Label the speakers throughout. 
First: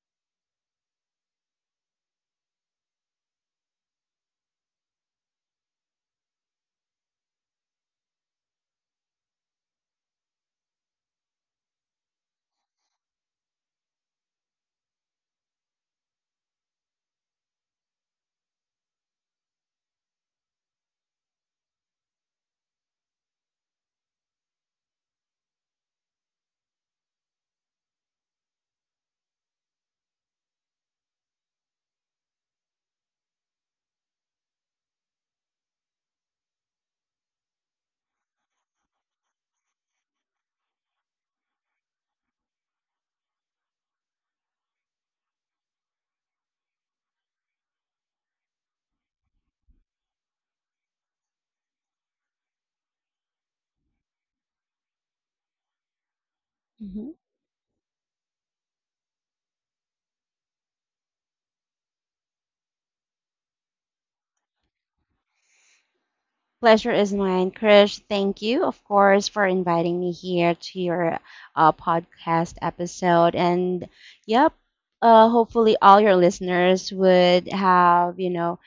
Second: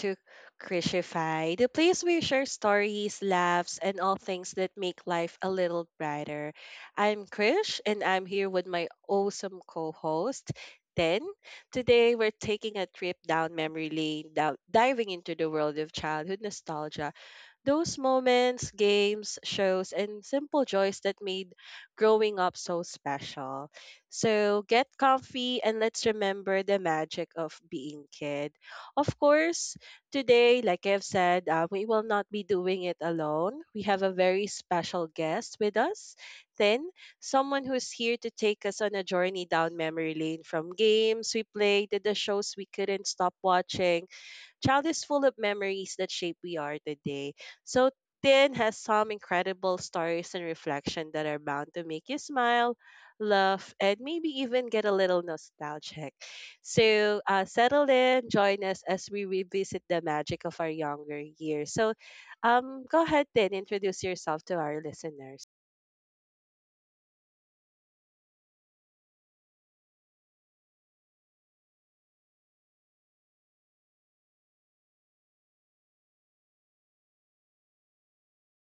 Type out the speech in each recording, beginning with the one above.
Speaker 1: to Crishified, the place where we share stories, laughs, and all things that make life a little brighter. I'm Krish, and I'm here with my awesome co host, Ten. Today, we're taking a trip down memory lane, down, diving into the world of childhood nostalgia those moments, games, shows, and simple joys that made growing up so special. So get comfy and let's remember the magic of being kid. Of course, today, like I've said, we will not be doing it alone. We have a very special guest with us, Tin, someone who's here to take us on a journey down memory lane from games we played to the shows we couldn't stop watching Child is full of memories that shape we are today. So Tin has some incredible stories and reflection that are bound to make you smile, laugh, and maybe even get a little nostalgic.
Speaker 2: Mhm.
Speaker 1: So settle in, join us as we revisit the magic of our younger years. So go ahead, Tin, introduce yourself to our listeners.
Speaker 2: Pleasure is mine, Krish. Thank you, of course, for inviting me here to your podcast episode. And yep, hopefully all your listeners would have, you know,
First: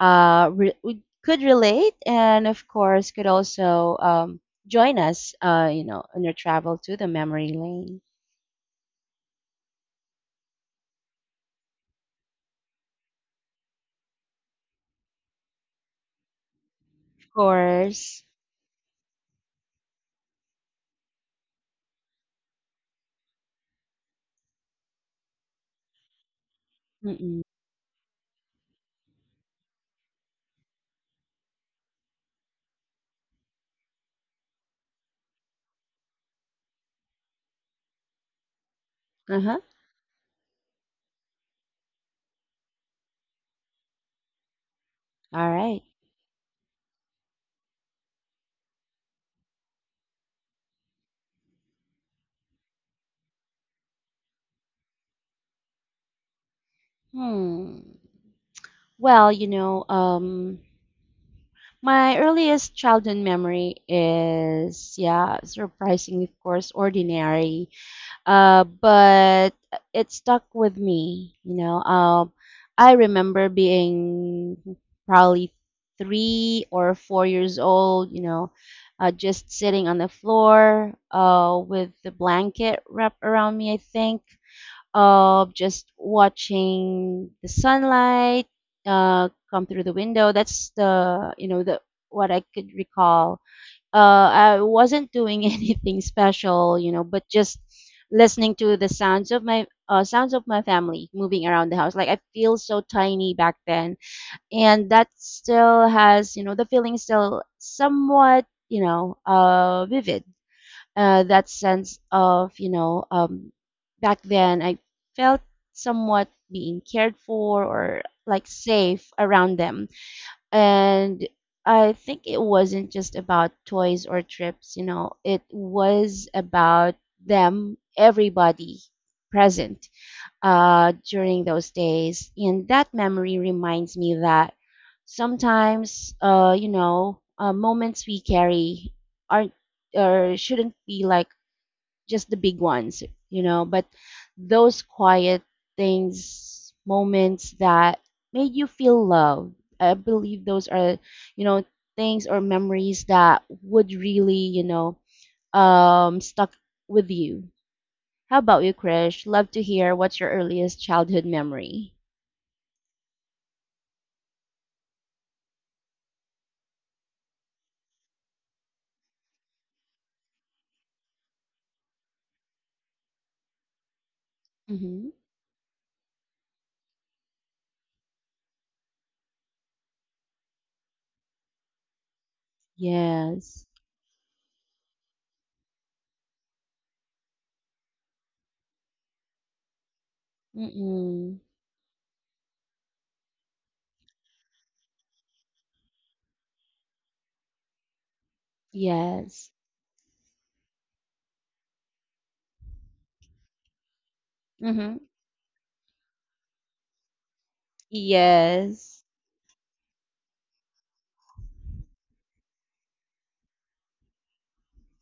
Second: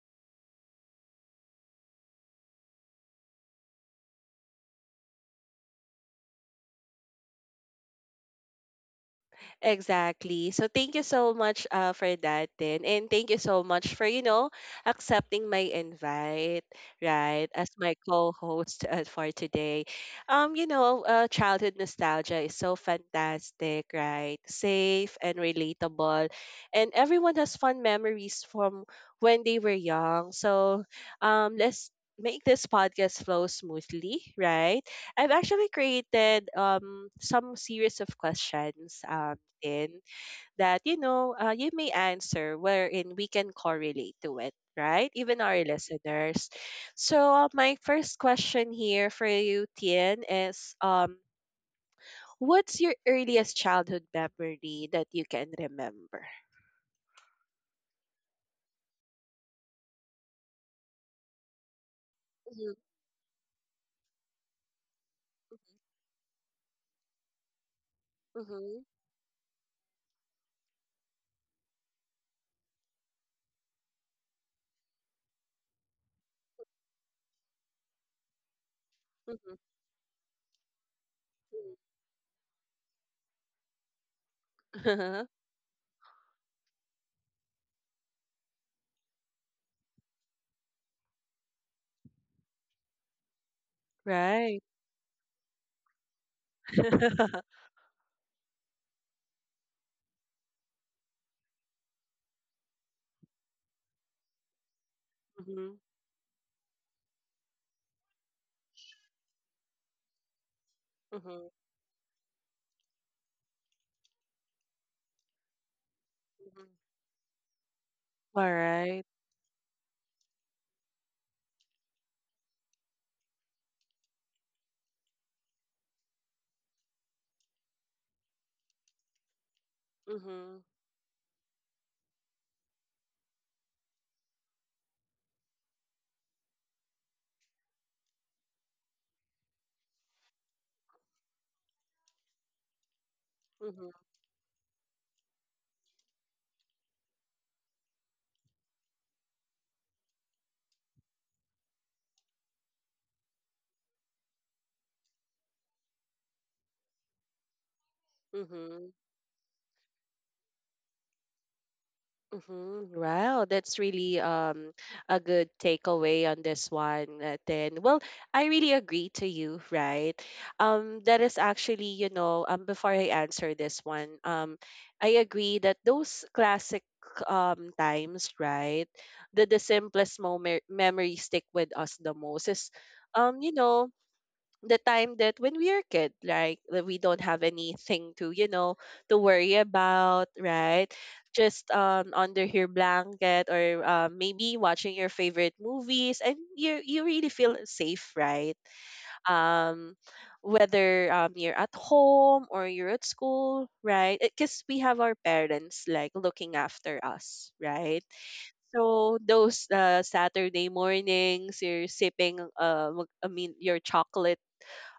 Speaker 2: uh, re- would- could relate, and of course, could also join us, on your travel to the memory lane.
Speaker 1: Exactly. So thank you so much for that then. And thank you so much for, you know, accepting my invite,
Speaker 2: Of
Speaker 1: right, as my
Speaker 2: course.
Speaker 1: co-host for today. You know, childhood nostalgia is so fantastic, right? Safe and relatable. And everyone
Speaker 2: Mm-mm.
Speaker 1: has fun memories from when they were young. So, let's make this podcast flow smoothly, right? I've actually created some series of questions
Speaker 2: Uh huh.
Speaker 1: in that you know you may answer wherein we can correlate to it right even
Speaker 2: All
Speaker 1: our
Speaker 2: right.
Speaker 1: listeners so my first question here for you tien is what's your earliest childhood memory that you can remember
Speaker 2: Hmm. Well, my earliest
Speaker 1: Mhm,
Speaker 2: childhood memory is, yeah, surprising, of course, ordinary,
Speaker 1: mhm,
Speaker 2: but it stuck with me. I remember being probably 3 or 4 years old.
Speaker 1: mhm,
Speaker 2: Just
Speaker 1: mhm.
Speaker 2: sitting on the floor, with the blanket wrapped around me, I think, of just watching the sunlight come through the window. That's the you know the what I could recall. I
Speaker 1: right
Speaker 2: wasn't doing anything special, but just listening to the sounds of my family moving around the house. Like I feel so tiny back then, and that
Speaker 1: Mhm,
Speaker 2: still has, the feeling still somewhat, vivid. That
Speaker 1: mhm,
Speaker 2: sense of, back then I felt somewhat
Speaker 1: mhm.
Speaker 2: being cared for or
Speaker 1: All
Speaker 2: like
Speaker 1: right.
Speaker 2: safe around them. And I think it wasn't just about toys or trips, it was about them, everybody present,
Speaker 1: Mm-hmm,
Speaker 2: during those days. And that memory reminds me that sometimes, moments we carry aren't or shouldn't be like just the big ones, but those quiet things, moments that made you feel loved. I believe those are, you know, things or memories that would really, stuck with you. How about you,
Speaker 1: mm-hmm,
Speaker 2: Krish? Love to hear what's your earliest childhood memory.
Speaker 1: mm-hmm. Wow, that's really a good takeaway on this one. Then, well, I really agree to you, right? That is actually, you know, before I answer this one,
Speaker 2: Mm-hmm.
Speaker 1: I agree that those classic times, right? The simplest moment memories stick with us the most is, you
Speaker 2: Yes.
Speaker 1: know, the time that when we are kid, like that we don't have anything to, you know, to worry about, right?
Speaker 2: Mm-mm.
Speaker 1: Just under your blanket or maybe watching your favorite movies, and you really feel safe, right?
Speaker 2: Yes.
Speaker 1: Um, whether you're at home or you're at school, right? Because we
Speaker 2: Mm-hmm.
Speaker 1: have our parents like looking after us, right?
Speaker 2: Yes.
Speaker 1: So those Saturday mornings, you're sipping I mean your chocolate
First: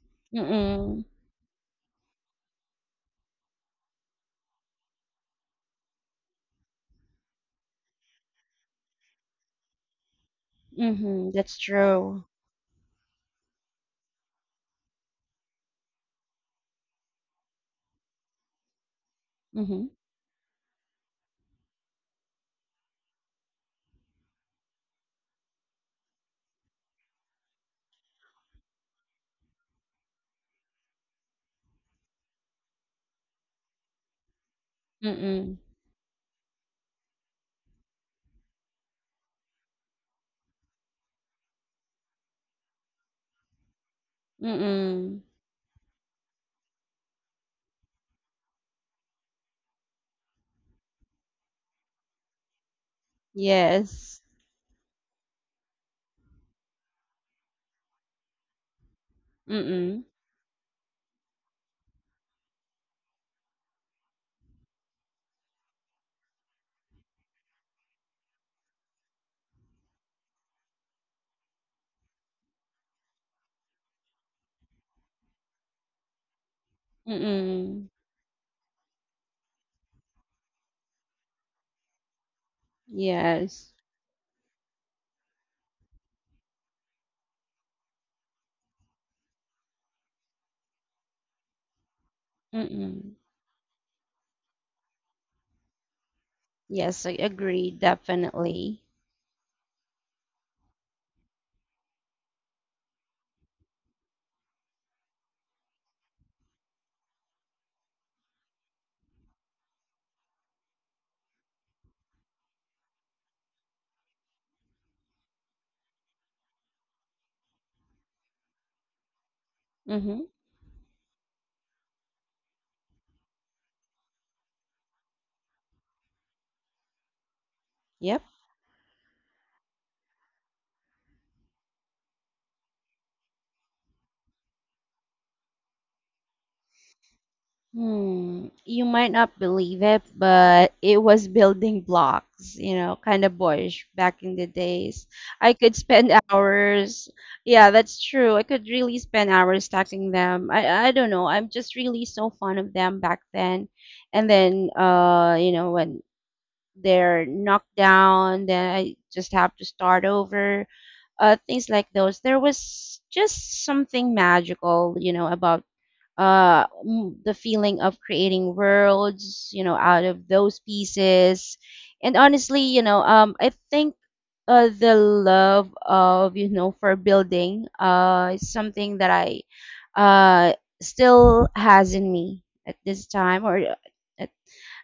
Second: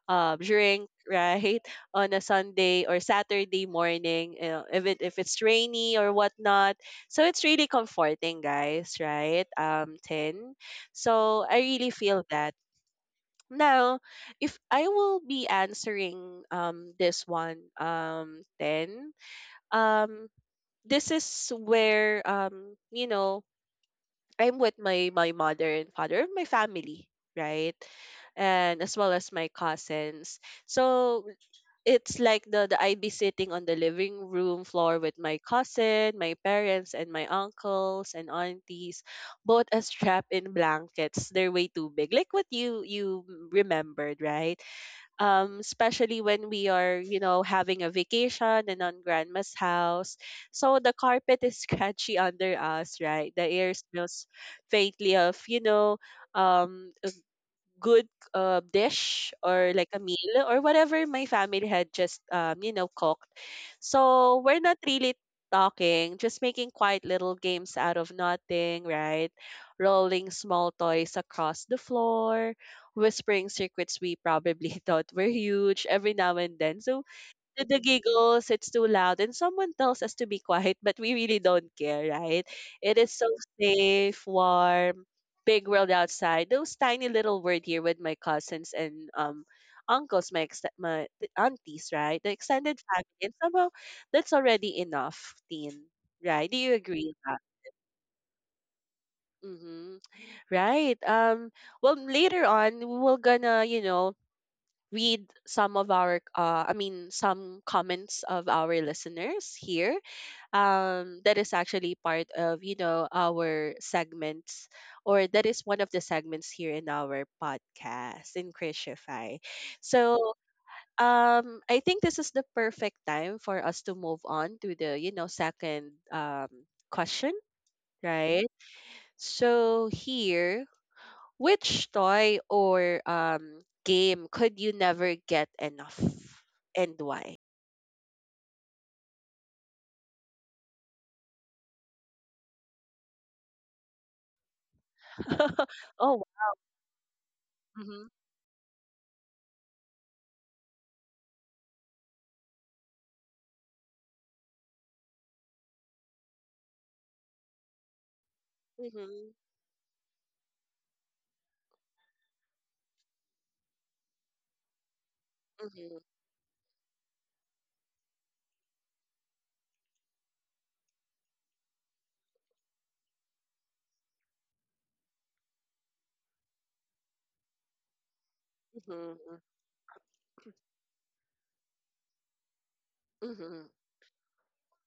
Speaker 1: drink,
Speaker 2: Mm-mm.
Speaker 1: right, on a Sunday or Saturday morning, you know, if it if it's rainy or whatnot. So it's really comforting, guys, right? Tin.
Speaker 2: Mm-hmm.
Speaker 1: So
Speaker 2: That's
Speaker 1: I really feel
Speaker 2: true.
Speaker 1: that. Now, if I will be answering this one then
Speaker 2: Mm-hmm.
Speaker 1: um this is where you know I'm with my mother and father, my family, right? And as well as my cousins. So it's like the I'd be sitting on the living room floor with my
Speaker 2: Mm-mm.
Speaker 1: cousin, my parents, and my uncles and aunties, both as trapped in blankets. They're way too big, like what you remembered, right?
Speaker 2: Mm-mm.
Speaker 1: Especially when we are, you know, having a vacation and on grandma's house, so the carpet is scratchy under us, right? The air
Speaker 2: Yes.
Speaker 1: smells faintly of, you know, um good dish or like a
Speaker 2: Mm-mm.
Speaker 1: meal or whatever my family had just you know cooked. So we're not really talking, just making quiet little games out of nothing, right? Rolling small toys across the floor, whispering secrets we probably thought were huge every now and then. So the
Speaker 2: Mm-mm.
Speaker 1: giggles, it's too loud. And someone tells us to be quiet, but we really don't care, right? It is so
Speaker 2: Yes.
Speaker 1: safe, warm, big world outside. Those tiny little word here with my cousins and uncles, my ex- my th- aunties, right? The extended family.
Speaker 2: Mm-mm.
Speaker 1: And somehow that's already enough, Teen. Right? Do you
Speaker 2: Yes,
Speaker 1: agree
Speaker 2: I
Speaker 1: with that?
Speaker 2: agree, definitely.
Speaker 1: Mm-hmm. Right. Well later on we're gonna, you know, read some of our some comments of our listeners here that is actually part of you know our segments or that is one of the segments here in our podcast in Christify.
Speaker 2: Mm-hmm.
Speaker 1: So I think this is the perfect time for us to move on to the you know second question,
Speaker 2: Yep.
Speaker 1: right? So here which toy or game could you never get enough and why?
Speaker 2: Hmm. You might not believe it, but it was building blocks, kind of boyish back in the days. I could spend
Speaker 1: Oh,
Speaker 2: hours. Yeah,
Speaker 1: mm-hmm,
Speaker 2: that's true. I could really spend hours stacking them. I don't know. I'm just really so fond of them back then. And then when they're knocked down, then I
Speaker 1: mm-hmm,
Speaker 2: just have to start over. Things like those. There was just something magical, about
Speaker 1: mm-hmm,
Speaker 2: the feeling of creating worlds, out of those pieces. And honestly, I think the love of, for building is something that
Speaker 1: mm-hmm,
Speaker 2: I uh still has in me at this time,
Speaker 1: mm-hmm.
Speaker 2: or uh,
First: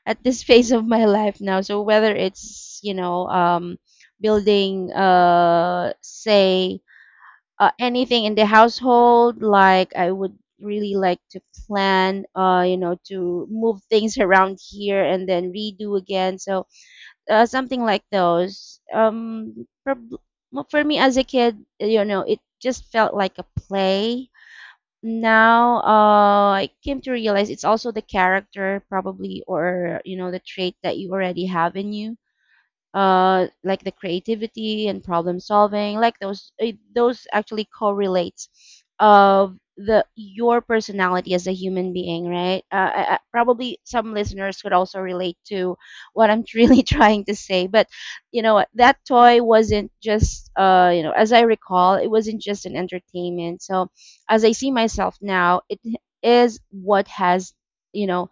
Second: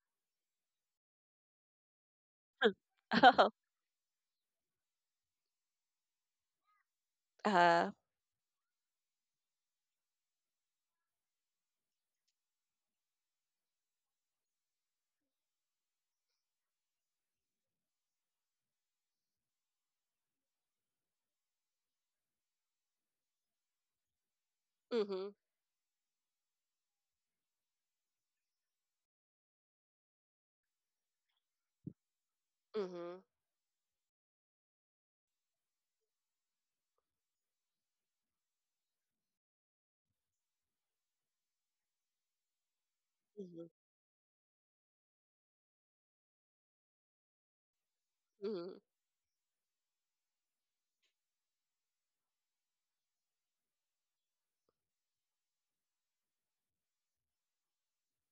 Speaker 2: at this phase of my life now. So whether it's, building say
Speaker 1: uh,
Speaker 2: anything in the household, like I would really like to plan, to move things around here and then redo again. So something like those. Well, for me as a kid, it just felt like a play
Speaker 1: mm-hmm,
Speaker 2: now. I came to realize it's also the character probably or, the trait that you already have in you,
Speaker 1: mm-hmm,
Speaker 2: like the creativity and problem solving, like those actually correlates of the your personality as a human being, right? I,
Speaker 1: mm-hmm,
Speaker 2: probably some listeners could also relate to what I'm really trying to say, but you know what,
Speaker 1: mm-hmm,
Speaker 2: that toy wasn't just, as I recall, it wasn't just an entertainment. So as I see myself now, it is what has, you know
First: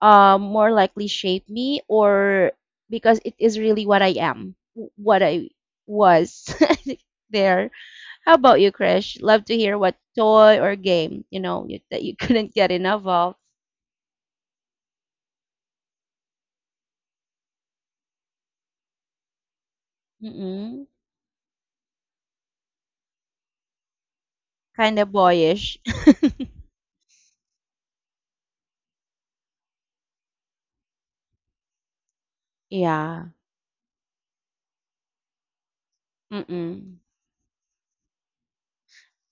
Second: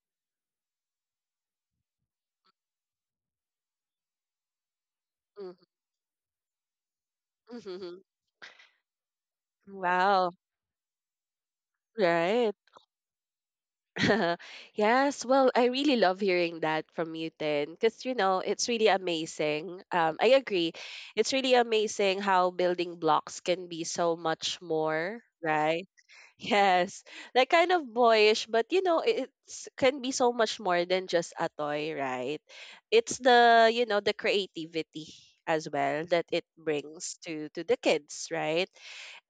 Speaker 2: more likely shape me, or because it is really what I am, what I
Speaker 1: mm-hmm.
Speaker 2: was there.
Speaker 1: Mm-hmm.
Speaker 2: How about you, Krish? Love to hear what
Speaker 1: Wow,
Speaker 2: toy or game, that you
Speaker 1: right.
Speaker 2: couldn't get enough of.
Speaker 1: yes, well, I really love hearing that from you, Tin, because, you know, it's really amazing. I agree.
Speaker 2: Mm-mm.
Speaker 1: It's really amazing how building blocks can be so much
Speaker 2: Kind of
Speaker 1: more,
Speaker 2: boyish.
Speaker 1: right? Yes, like kind of boyish, but you know, it- it's can be so much more than just a toy, right? It's
Speaker 2: Yeah.
Speaker 1: the, you know, the creativity as well that it
Speaker 2: Mm-mm.
Speaker 1: brings to the kids, right?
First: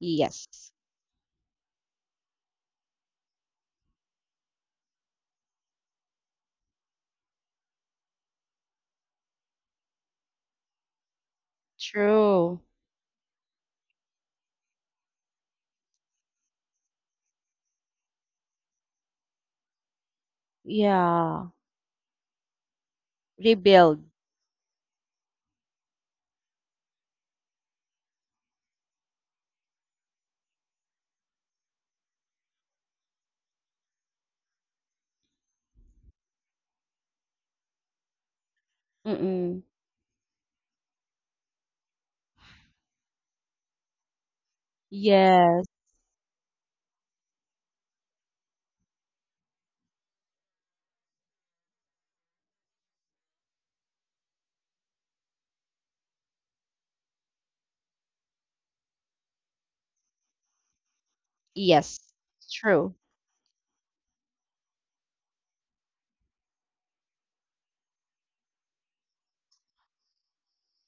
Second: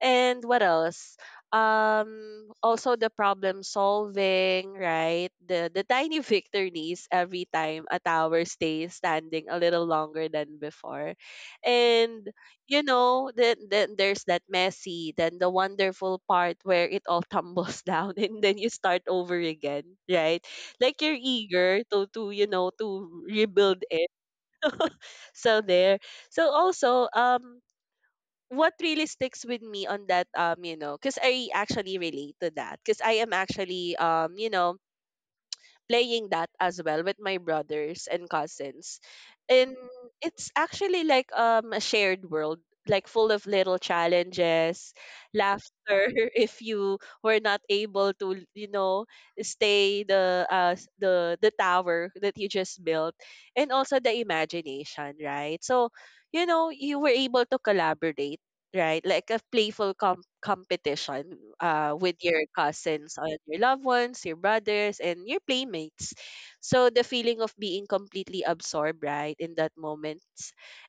Speaker 1: And what else? Also the problem solving, right? The tiny victories every time a tower stays standing a little longer than before. And
Speaker 2: True.
Speaker 1: you know, then there's that messy, then the wonderful part where it all tumbles down and then you start over again, right? Like you're
Speaker 2: Yeah.
Speaker 1: eager to you know, to rebuild
Speaker 2: Rebuild.
Speaker 1: it. So there. So also, what really sticks with me on that you know because I actually relate to that because I am actually you know playing that as well with my brothers and cousins
Speaker 2: Mm-mm.
Speaker 1: and it's actually like a shared world like full of little challenges
Speaker 2: Yes.
Speaker 1: laughter if you were not able to you know stay the the tower that you just built and also the imagination right so you know you were able to collaborate right? Like a playful competition
Speaker 2: Yes.
Speaker 1: with your
Speaker 2: True.
Speaker 1: cousins or your loved ones, your brothers, and your playmates. So the feeling of being completely absorbed, right, in that moment,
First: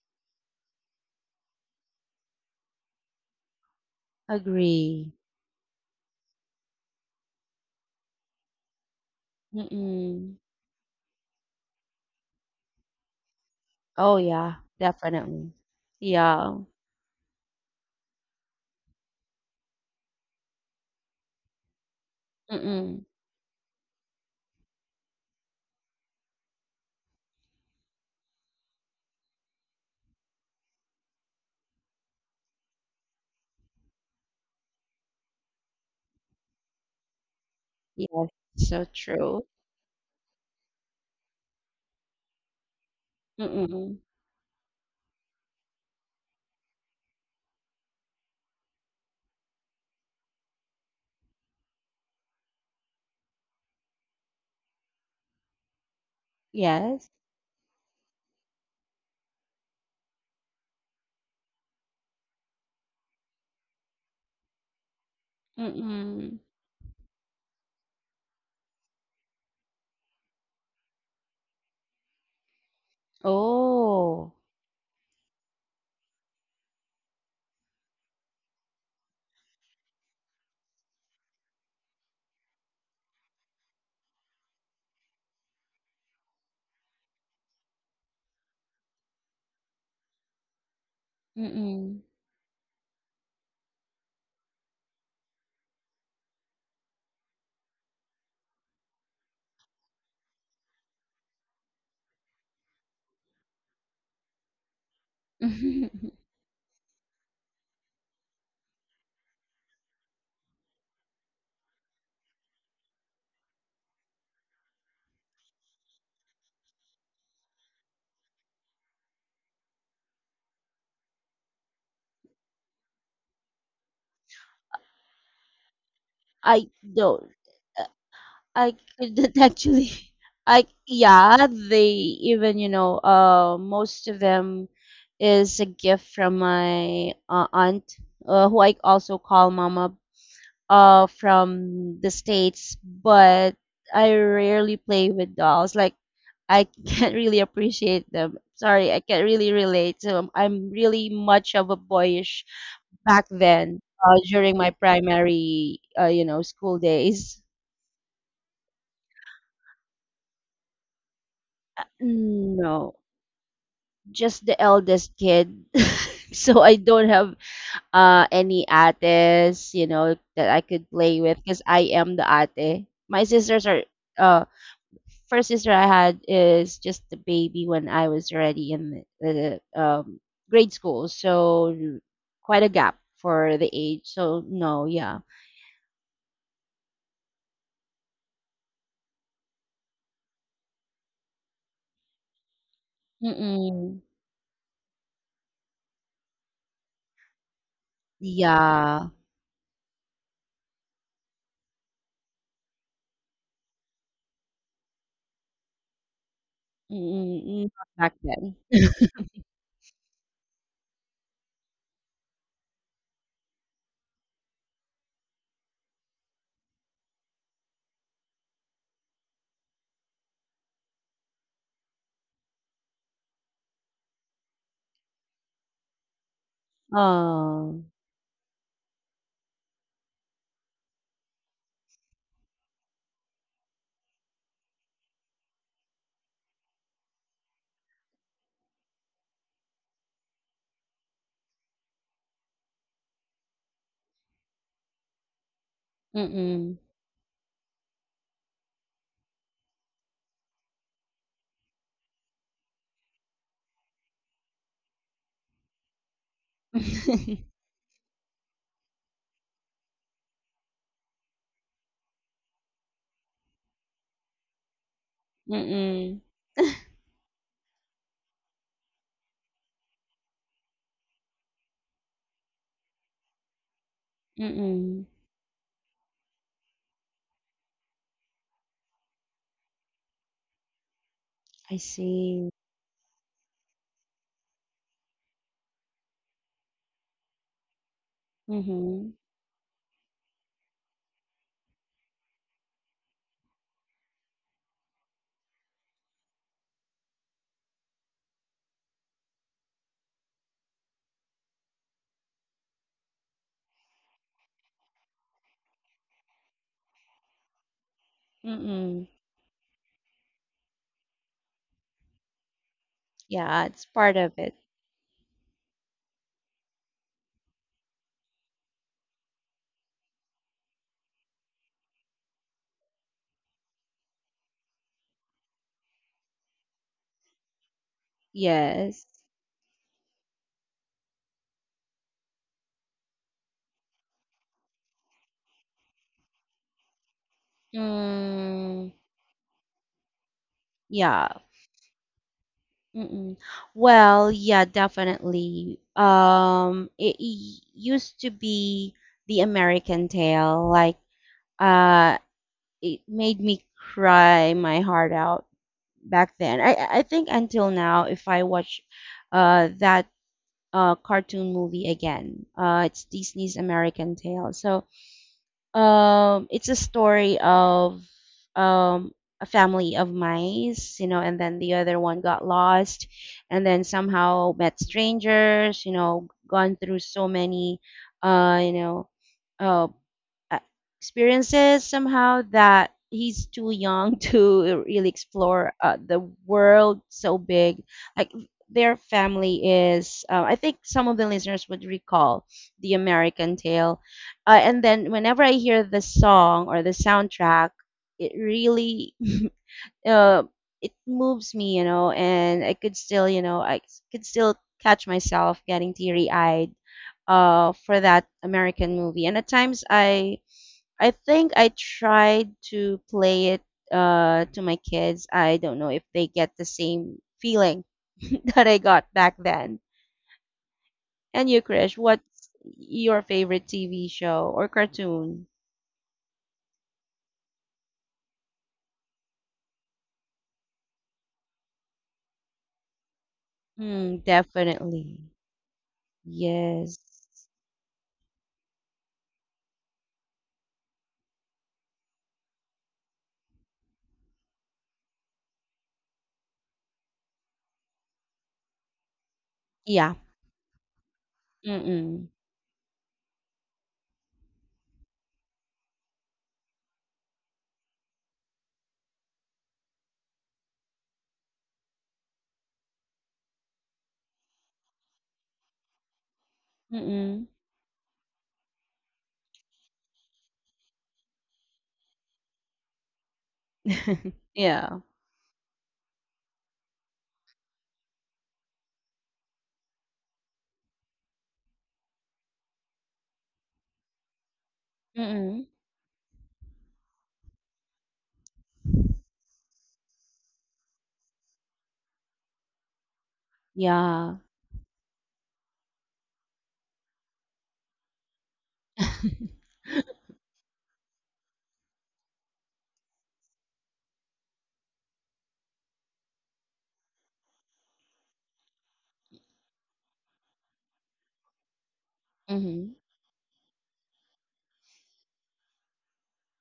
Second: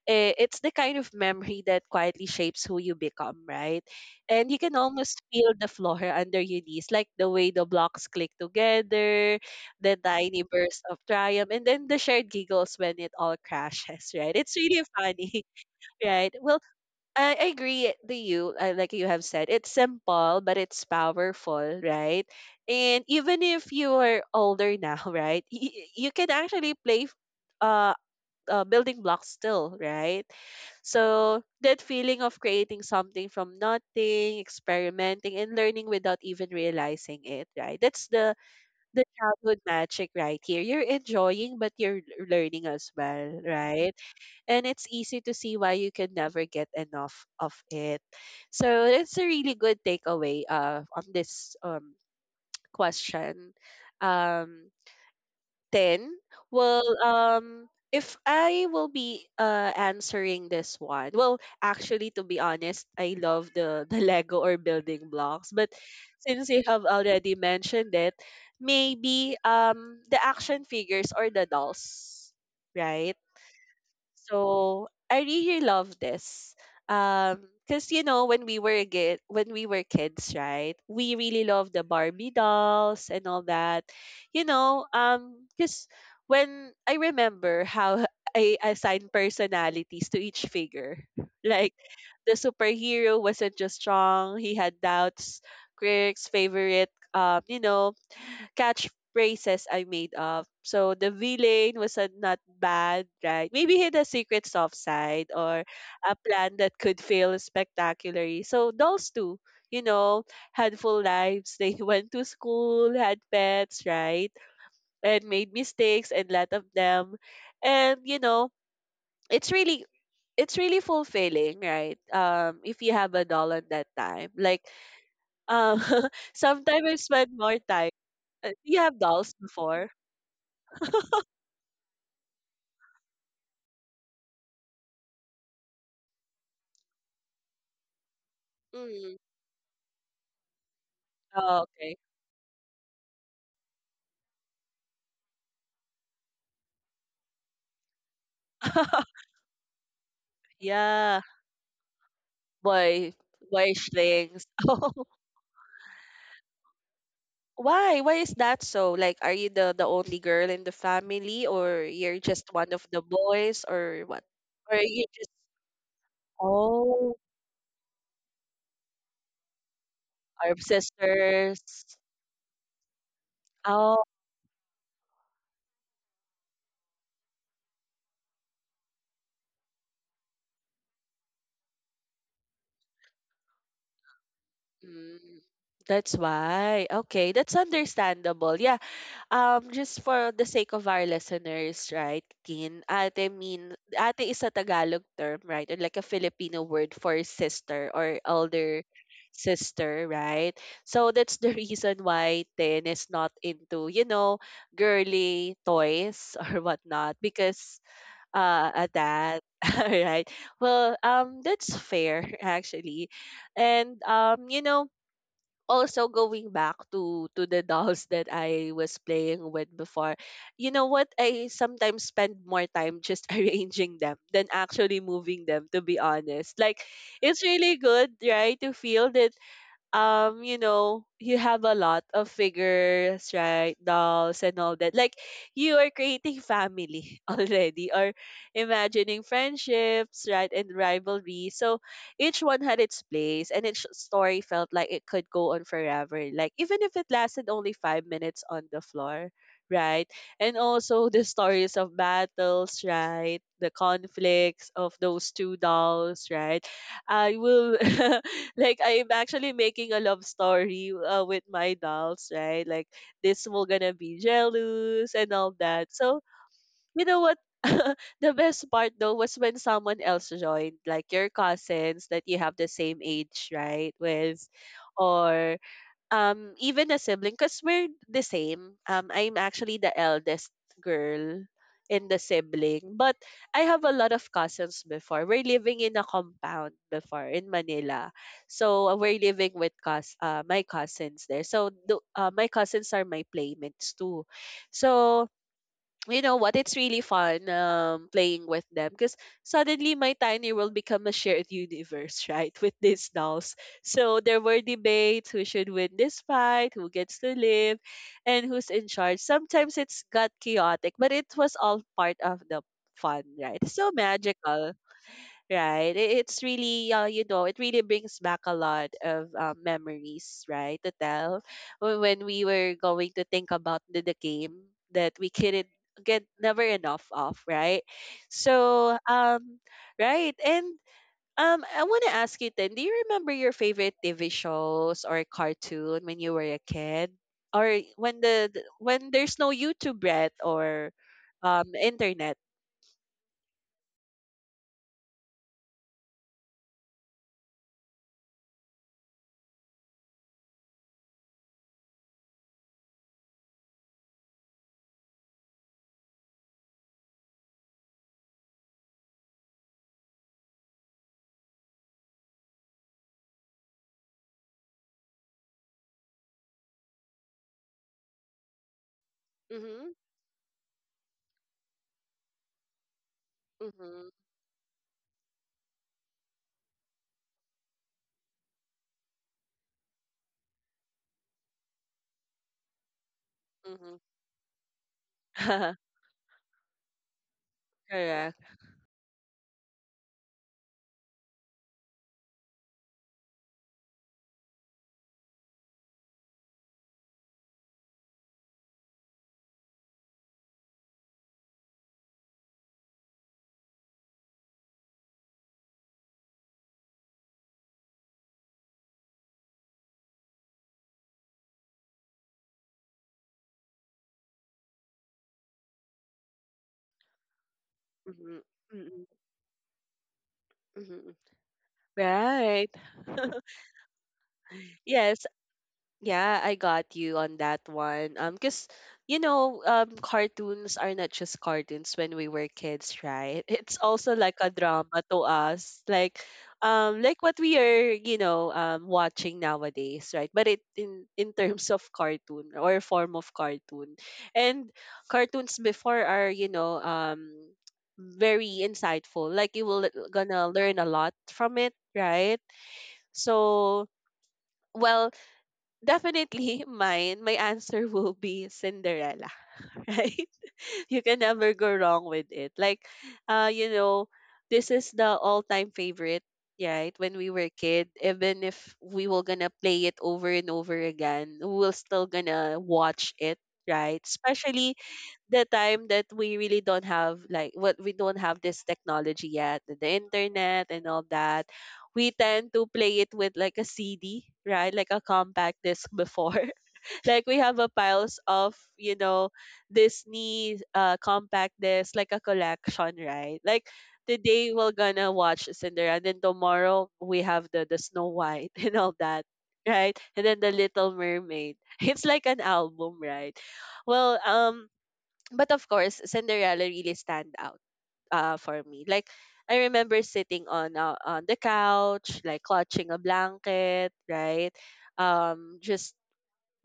Speaker 1: eh, it's the kind of memory that quietly shapes who you become, right? And you can
Speaker 2: Agree.
Speaker 1: almost feel the floor under your knees, like the way the blocks click together, the
Speaker 2: Mm-mm.
Speaker 1: tiny bursts of triumph, and then the shared giggles when it all crashes,
Speaker 2: Oh,
Speaker 1: right?
Speaker 2: yeah,
Speaker 1: It's really funny,
Speaker 2: definitely.
Speaker 1: right?
Speaker 2: Yeah.
Speaker 1: Well, I agree to you, like you have said, it's simple, but it's powerful, right? And
Speaker 2: Mm-mm.
Speaker 1: even if you are older now, right, you can actually play uh, building blocks still, right? So that feeling of creating something from nothing, experimenting, and learning without even realizing it, right? That's
Speaker 2: Yes,
Speaker 1: the,
Speaker 2: so
Speaker 1: the
Speaker 2: true.
Speaker 1: childhood magic right here. You're enjoying, but you're learning as well, right?
Speaker 2: Mm-mm.
Speaker 1: And it's easy to see why you can never get enough of it. So it's a really good takeaway on this question. Um, then, well,
Speaker 2: Yes.
Speaker 1: if I will be answering this one, well, actually, to be honest, I love the the Lego or building blocks, but
Speaker 2: Mm-mm.
Speaker 1: since you have already mentioned it, maybe the action figures or the dolls, right?
Speaker 2: Oh.
Speaker 1: So I really love this. Because you know when we were kids, right? We really love the Barbie dolls and all that. You know, because when I remember how I assigned personalities to each figure, like
Speaker 2: Mm-mm.
Speaker 1: the superhero wasn't just strong; he had doubts. Critics' favorite, you know, catchphrases I made up. So the villain was a not bad, right? Maybe hid a secret soft side or a plan that could fail spectacularly. So dolls too, you know, had full lives. They went to school, had pets, right? And made mistakes and lot of them. And you know, it's really it's really fulfilling, right? If you have a doll at that time. Like um
Speaker 2: I
Speaker 1: sometimes I
Speaker 2: don't.
Speaker 1: spend more
Speaker 2: uh,
Speaker 1: time do you
Speaker 2: I
Speaker 1: have dolls
Speaker 2: couldn't
Speaker 1: before?
Speaker 2: actually. I yeah. They even. Most of them is a gift from my aunt, who I
Speaker 1: Mm.
Speaker 2: also call mama,
Speaker 1: Oh, okay.
Speaker 2: from the States, but I rarely play with dolls. Like I can't really appreciate them. Sorry, I can't really relate to 'em. I'm really
Speaker 1: Yeah.
Speaker 2: much of a boyish
Speaker 1: Boy,
Speaker 2: back then,
Speaker 1: boyish things.
Speaker 2: during my
Speaker 1: Oh,
Speaker 2: primary, school days.
Speaker 1: why? Why is that so? Like, are you the only girl in the family, or you're just one of
Speaker 2: No,
Speaker 1: the boys, or what?
Speaker 2: just the
Speaker 1: Or are you
Speaker 2: eldest
Speaker 1: just
Speaker 2: kid. So I don't
Speaker 1: oh,
Speaker 2: have any ates, that
Speaker 1: are
Speaker 2: I could play with
Speaker 1: sisters?
Speaker 2: because I am the ate. My sisters are,
Speaker 1: Oh,
Speaker 2: uh, first sister I had is just a baby when I was already in the grade school, so quite a gap for the age. So no, yeah.
Speaker 1: mm, that's why. Okay, that's understandable. Yeah. Just for the sake of our listeners, right, Teen? Ate mean,
Speaker 2: Mm-mm.
Speaker 1: ate is a Tagalog term, right? Or like a Filipino word for sister or elder
Speaker 2: Yeah.
Speaker 1: sister, right? So that's the reason why Tin is not into, you know, girly toys or whatnot
Speaker 2: Mm-mm.
Speaker 1: because
Speaker 2: Not back then.
Speaker 1: of that. All right. Well, that's fair actually, and you know, also going back to the dolls that I was playing with before, you know what? I sometimes spend more time just arranging them than actually moving them. To be honest, like, it's really
Speaker 2: Oh,
Speaker 1: good, right, to feel that you know, you have a lot of figures, right? Dolls and all that. Like you are creating family already, or imagining friendships, right? And rivalry. So each one had its place, and each story felt like it could go on forever, like even
Speaker 2: mm-mm.
Speaker 1: if it lasted only 5 minutes on the floor, right? And also, the stories of battles, right? The conflicts of those two dolls, right? I will like, I'm actually making a love story with my dolls, right? Like this will gonna be jealous and all that. So
Speaker 2: Mm-mm.
Speaker 1: you know what? The best part though was when someone else joined, like your cousins that you have the same age, right? With,
Speaker 2: Mm-mm.
Speaker 1: or even a sibling, because we're the same. I'm actually the eldest girl
Speaker 2: I
Speaker 1: in the
Speaker 2: see.
Speaker 1: sibling, but I have a lot of cousins. Before, we're living in a compound before in Manila, so
Speaker 2: Mm-hmm.
Speaker 1: we're living with my cousins there. So my cousins are my playmates too. So you know what? It's really fun playing with them, because suddenly my tiny world become a shared universe right? With these dolls. So there were debates who should win this fight, who gets to live, and who's in
Speaker 2: Mm-mm.
Speaker 1: charge. Sometimes it's got chaotic, but it was all part of the fun, right?
Speaker 2: Yeah,
Speaker 1: It's
Speaker 2: it's
Speaker 1: so
Speaker 2: part of it.
Speaker 1: magical. Right. It's really, you know, it really brings back a lot of memories, right? To tell when we were going to think about the game that we couldn't get never enough of, right? So,
Speaker 2: Yes.
Speaker 1: right. And I want to ask you then, do you remember your favorite TV shows or cartoon when you were a kid? Or when the
Speaker 2: Mm,
Speaker 1: when there's no YouTube, Brett, or
Speaker 2: yeah.
Speaker 1: internet.
Speaker 2: Mm-mm. Well, yeah, definitely. Used to be the American Tale. Like, uh, it made me cry my heart out back then. I think until now, if I watch, that cartoon movie again, it's Disney's American Tale. So, it's a story of um a
Speaker 1: Mm-hmm.
Speaker 2: family of mice, and then the other one got lost, and then
Speaker 1: Mm-hmm.
Speaker 2: somehow met strangers, gone through so many, uh, you know, uh, uh, experiences somehow that he's too
Speaker 1: Mm-hmm.
Speaker 2: young to really explore, the world so big. Like
Speaker 1: Correct.
Speaker 2: their family is, I think some of the listeners would recall the American Tale. And then whenever I hear the song or the soundtrack, it really uh, it moves me, and I could still catch myself getting teary eyed, for that American movie. And at times I think I tried to play it to my kids. I don't know if they get the same feeling
Speaker 1: Mhm,
Speaker 2: that I
Speaker 1: mm,
Speaker 2: got back then.
Speaker 1: mhm.
Speaker 2: And you, Krish, what's
Speaker 1: Right.
Speaker 2: your favorite TV show or
Speaker 1: Yes.
Speaker 2: cartoon?
Speaker 1: Yeah, I got you on that one. Cause you know, cartoons are not just cartoons when we were kids, right? It's also
Speaker 2: Hmm,
Speaker 1: like a drama
Speaker 2: definitely.
Speaker 1: to us,
Speaker 2: Yes.
Speaker 1: like what we are, you know, watching nowadays, right? But it, in terms of cartoon or form of cartoon, and cartoons before are, you know, very insightful. Like you will
Speaker 2: Yeah.
Speaker 1: gonna learn a lot from it,
Speaker 2: Mm-mm.
Speaker 1: right? So, well, definitely mine, my answer will be Cinderella, right? You can never go wrong with it. Like, you know, this is the all-time favorite, yeah, right? When we were
Speaker 2: Mm-mm.
Speaker 1: kid, even if we were gonna play it over and over again, we will still gonna watch it, right? Especially
Speaker 2: Yeah.
Speaker 1: the time that we really don't have, like what we don't have this technology yet, the internet and all that. We tend to play it with like a CD, right? Like a compact
Speaker 2: Mm-mm.
Speaker 1: disc before. Like we have a piles of, you know, Disney compact disc, like a collection, right? Like
Speaker 2: Yeah.
Speaker 1: today we're gonna watch Cinderella, and then tomorrow we have the Snow White and all that, right? And then the Little Mermaid. It's like an album, right? Well, but of course, Cinderella really stand out for me. Like I remember sitting on the couch, like clutching
Speaker 2: Mm-hmm.
Speaker 1: a blanket, right? Just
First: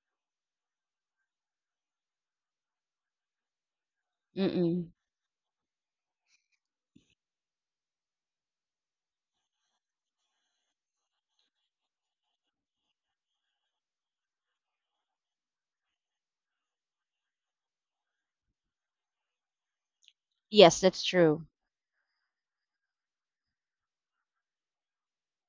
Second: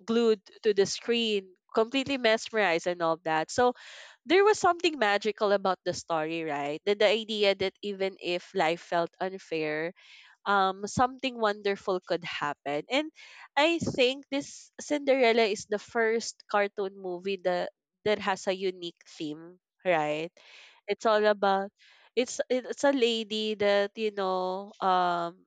Speaker 1: glued to the screen, completely mesmerized and all that. So there was
Speaker 2: Mm-mm.
Speaker 1: something magical about the story, right? That the idea that even if life felt unfair, something wonderful could happen. And I think this Cinderella is the first cartoon movie that has a unique theme, right?
Speaker 2: Yes, that's
Speaker 1: It's all
Speaker 2: true.
Speaker 1: about it's a lady that, you know,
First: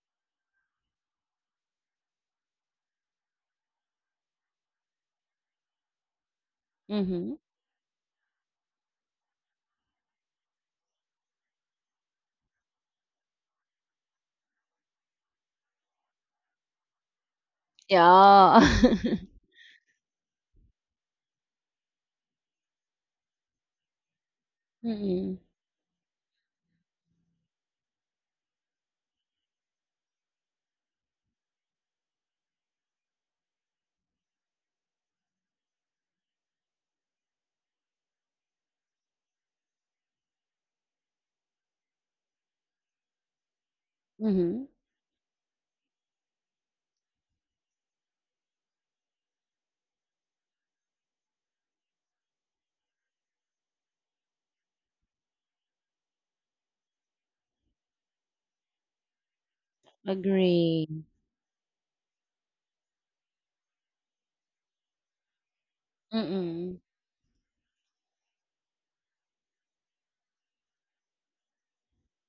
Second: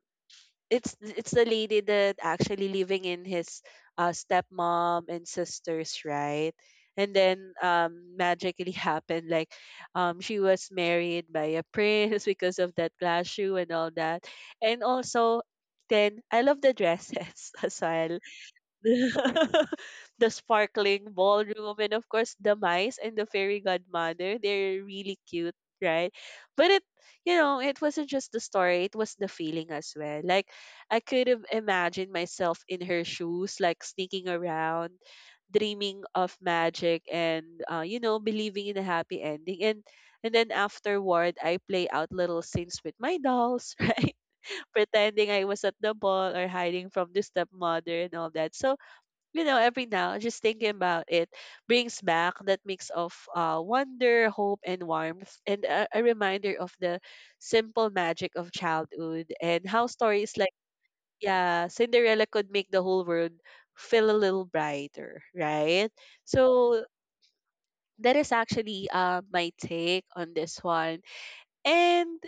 Speaker 1: it's the lady that actually living in his stepmom and sisters, right? And
Speaker 2: Mm-hmm.
Speaker 1: then magically happened. Like she was married by a prince because of that glass shoe and all that. And also then I love the dresses as well.
Speaker 2: Yeah.
Speaker 1: The sparkling ballroom, and of course the mice and the fairy godmother, they're really
Speaker 2: Mm-mm.
Speaker 1: cute, right? But it, you know, it wasn't just the story, it was the feeling as well. Like I could have imagined myself in her shoes, like sneaking around, dreaming of magic, and you know, believing in a happy ending. And then afterward I play out little scenes with my dolls, right?
Speaker 2: Mm-hmm.
Speaker 1: Pretending I was at the ball, or hiding from the stepmother and all that. So you know, every now, just thinking about it brings back that mix of wonder, hope, and warmth, and a reminder of the simple magic of childhood, and how stories like,
Speaker 2: Agree.
Speaker 1: yeah, Cinderella could make the whole world feel a little brighter, right?
Speaker 2: Mm-mm.
Speaker 1: So that is actually my take on this one. And